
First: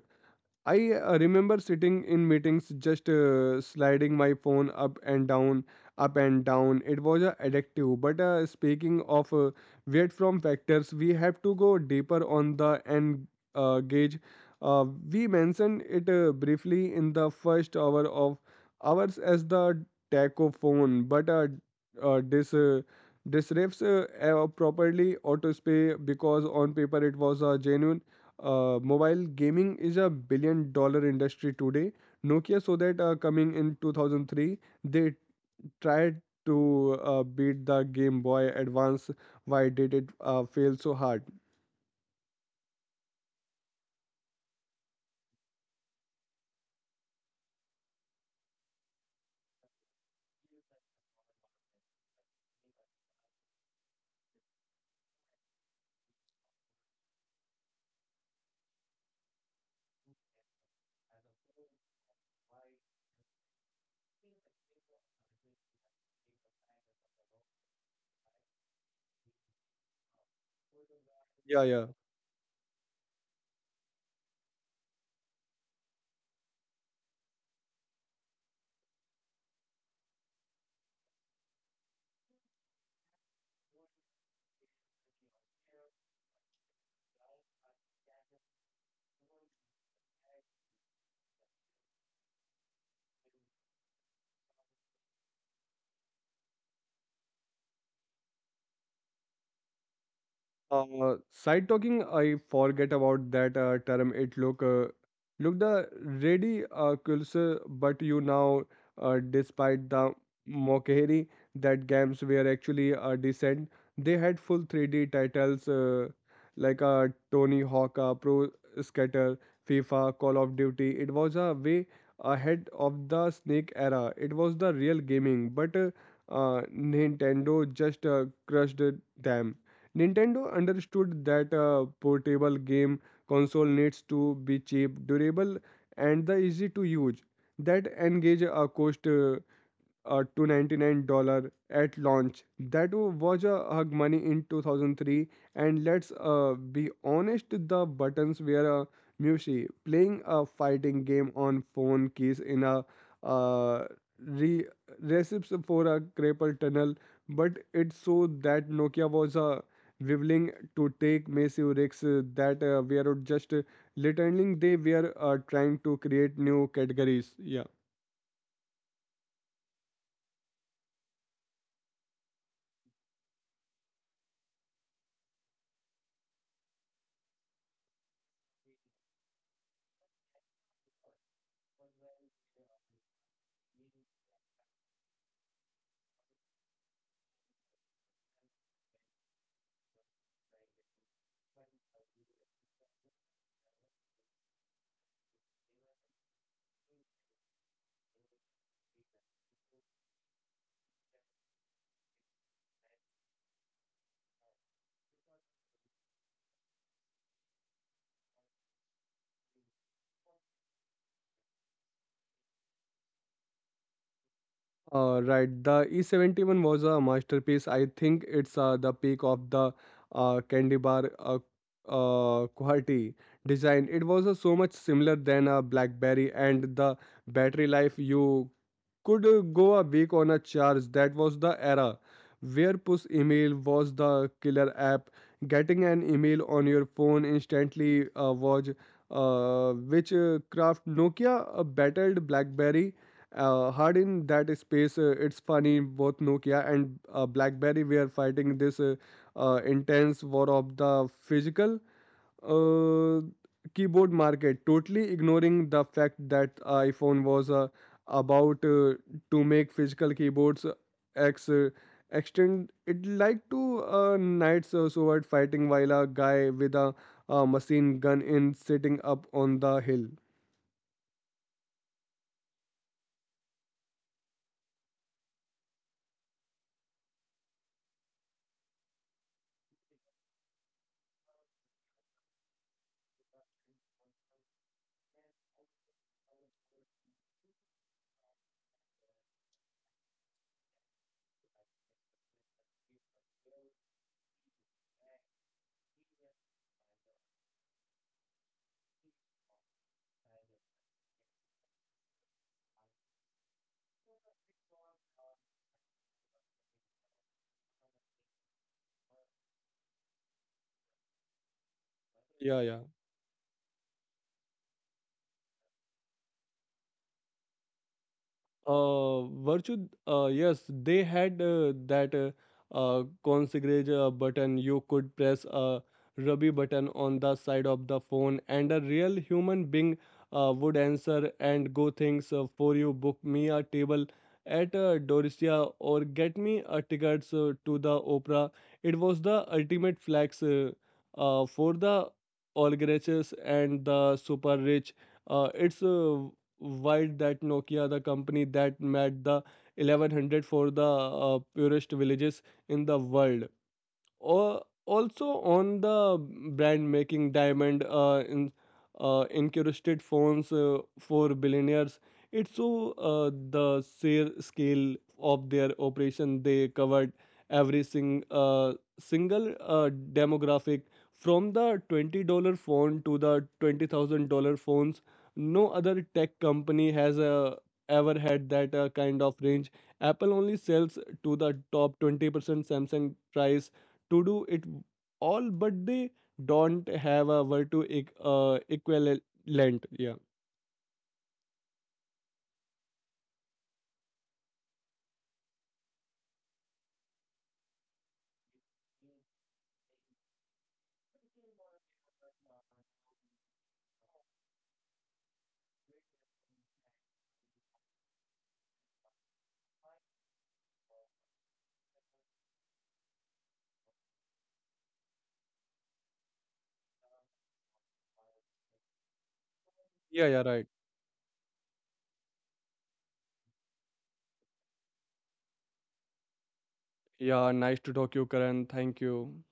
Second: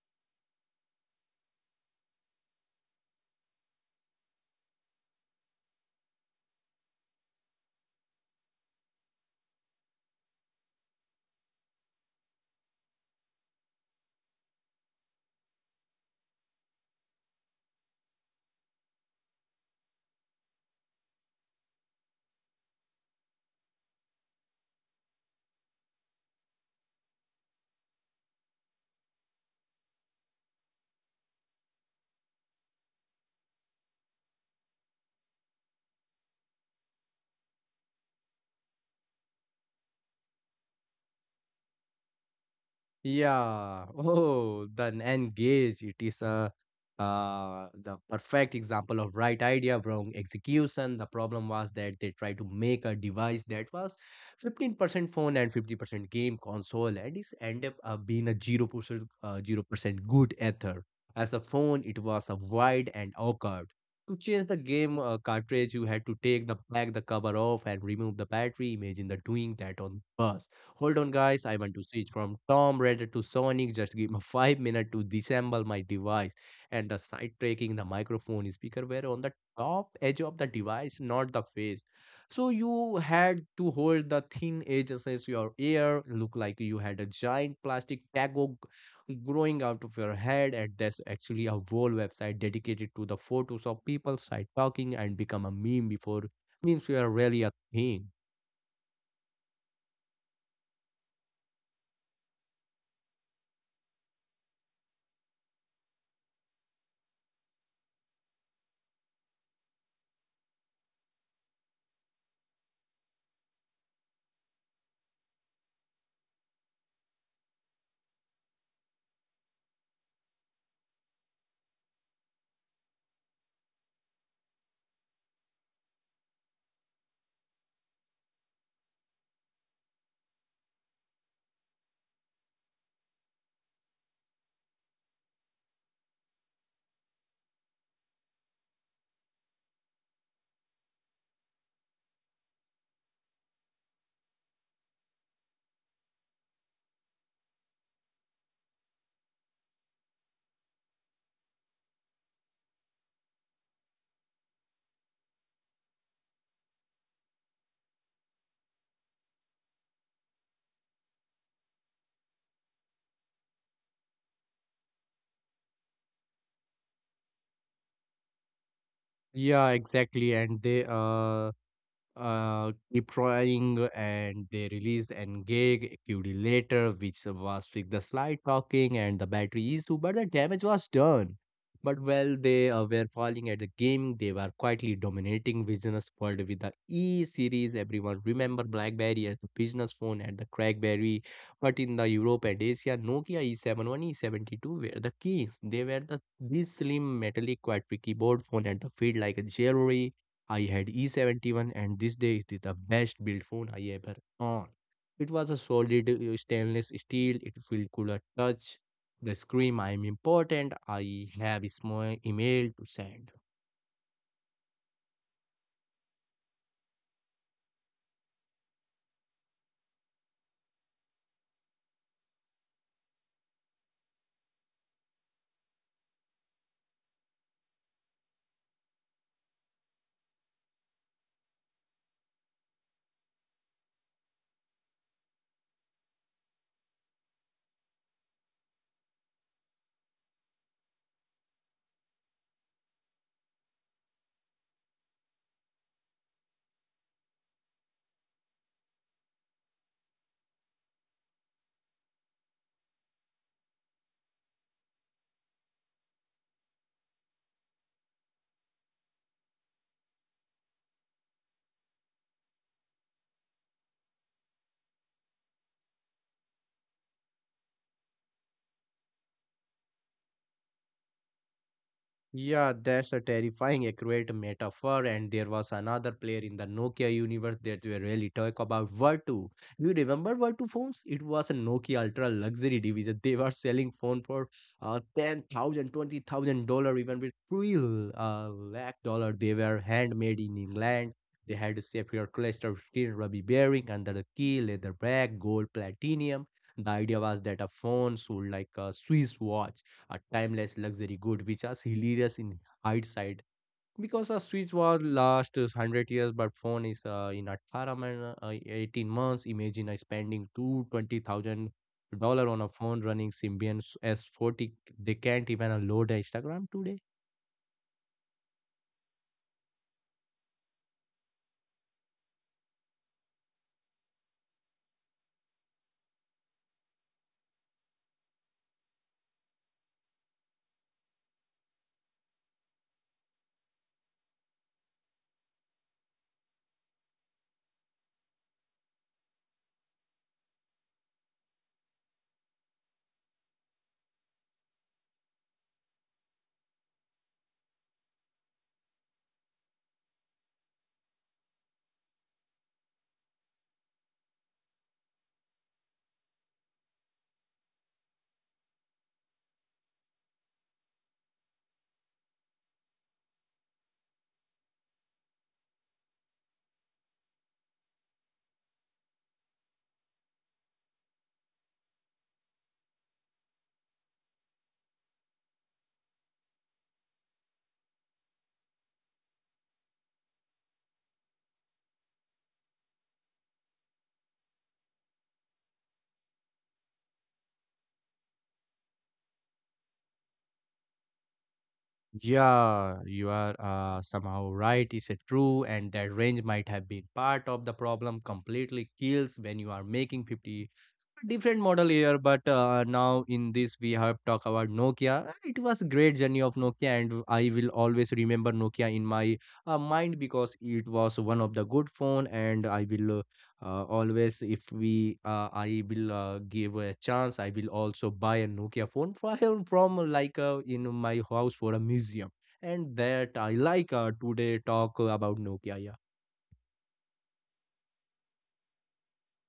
[SPEAKER 1] I remember sitting in meetings just sliding my phone up and down, up and down. It was addictive. But speaking of weight from factors, we have to go deeper on the end gauge. Uh, we mentioned it briefly in the first hour of ours as the tachophone, but this disrupts properly autospay because on paper it was a genuine mobile gaming is a $1 billion industry today. Nokia saw that coming in 2003. They tried to beat the Game Boy Advance. Why did it fail so hard?
[SPEAKER 2] Yeah. Oh, the N-gage. It is a the perfect example of right idea, wrong execution. The problem was that they tried to make a device that was 15% phone and 50% game console, and it ended up being a 0% 0% good ether. As a phone, it was a wide and awkward. To change the game cartridge, you had to take the back the cover off and remove the battery. Imagine the doing that on bus. Hold on, guys.
[SPEAKER 1] Yeah,
[SPEAKER 2] I want
[SPEAKER 1] yeah.
[SPEAKER 2] to switch from Tom Raider to Sonic. Just give me 5 minutes to disassemble my device. And the sidetracking, the microphone speaker were on the top edge of the device, not the face. So you had to hold the thin edge against your ear. Look like you had a giant plastic taco growing out of your head. And there's actually a whole website dedicated to the photos of people side talking and become a meme before memes were really a thing.
[SPEAKER 1] Side talking, I forget about that term. It look look the ready culture, but you now, despite the mockery that games were actually decent, they had full 3D titles like Tony Hawk, Pro Skater, FIFA, Call of Duty. It was a way ahead of the Snake era. It was the real gaming, but Nintendo just crushed them. Nintendo understood that a portable game console needs to be cheap, durable, and the easy to use that engage a cost. To $99 at launch. That was a hug money in 2003. And let's be honest, the buttons were a mushy. Playing a fighting game on phone keys in a uh, re- recipes for a Crapple tunnel, but it showed that Nokia was willing to take massive risks that were just literally they were trying to create new categories. Yeah.
[SPEAKER 2] Yeah, exactly. And they keep trying and they released Engage QD later, which was with the slide talking and the battery issue, but the damage was done. But while they were falling at the gaming, they were quietly dominating business world with the E series. Everyone remember BlackBerry as the business phone and the CrackBerry, but in the Europe and Asia, Nokia E71, E72 were the kings. They were the this slim metallic quadri keyboard phone and the feel like a jewelry. I had E71 and this day it is the best built phone I ever owned. It was a solid stainless steel, it felt cool at touch. The screen, I'm important, I have a small email to send.
[SPEAKER 1] Right, the E71 was a masterpiece. I think it's the peak of the candy bar quality design. It was so much similar than a BlackBerry, and the battery life you could go a week on a charge. That was the era where push email was the killer app. Getting an email on your phone instantly was which craft Nokia battled BlackBerry hard in that space. It's funny, both Nokia and BlackBerry were fighting this intense war of the physical uh, keyboard market, totally ignoring the fact that iPhone was about to make physical keyboards ex extend it like to knights sword fighting while a guy with a machine gun in sitting up on the hill.
[SPEAKER 2] Yeah, that's a terrifying accurate metaphor. And there was another player in the Nokia universe that we really talk about, Vertu. You remember Vertu phones? It was a Nokia ultra luxury division. They were selling phone for 10,000, 20,000 dollar, even with three lakh dollar. They were handmade in England. They had a sapphire cluster steel ruby bearing under the key, leather back, gold platinum. The idea was that a phone sold like a Swiss watch, a timeless luxury good, which is hilarious in hindsight, because a switch was last 100 years but phone is in 18 months. Imagine spending 220,000 dollar on
[SPEAKER 1] Yeah,
[SPEAKER 2] a
[SPEAKER 1] yeah.
[SPEAKER 2] phone running Symbian s40. They can't even load a Instagram today.
[SPEAKER 1] Virtu, yes, they had that configure button. You could press a rubby button on the side of the phone, and a real human being would answer and go things for you. Book me a table at Doricia or get me a tickets to the opera. It was the ultimate flex for the oligarchs and the super rich. It's wide that Nokia, the company that made the 1100 for the poorest villages in the world. Or also on the brand making diamond incrusted phones for billionaires. It's so the sheer scale of their operation they covered every single demographic from the $20 phone to the $20,000 phones. No other tech company has ever had that kind of range. Apple only sells to the top 20%, Samsung tries to do it all, but they don't have a virtue equivalent. Yeah.
[SPEAKER 2] Yeah, you are somehow right. Is it true? And that range might have been part of the problem. Completely kills when you are making 50 different model here. But now in this we have talked about Nokia. Ah, it was great journey of Nokia, and I will always remember Nokia in my mind because it was one of the good phone, and I will always, if we I will give a chance, I will also buy a Nokia phone from
[SPEAKER 1] Yeah,
[SPEAKER 2] like
[SPEAKER 1] yeah, right.
[SPEAKER 2] in my house for a museum. And that I like today talk about Nokia. Yeah.
[SPEAKER 1] Yeah, nice to talk you, Karan. Thank you.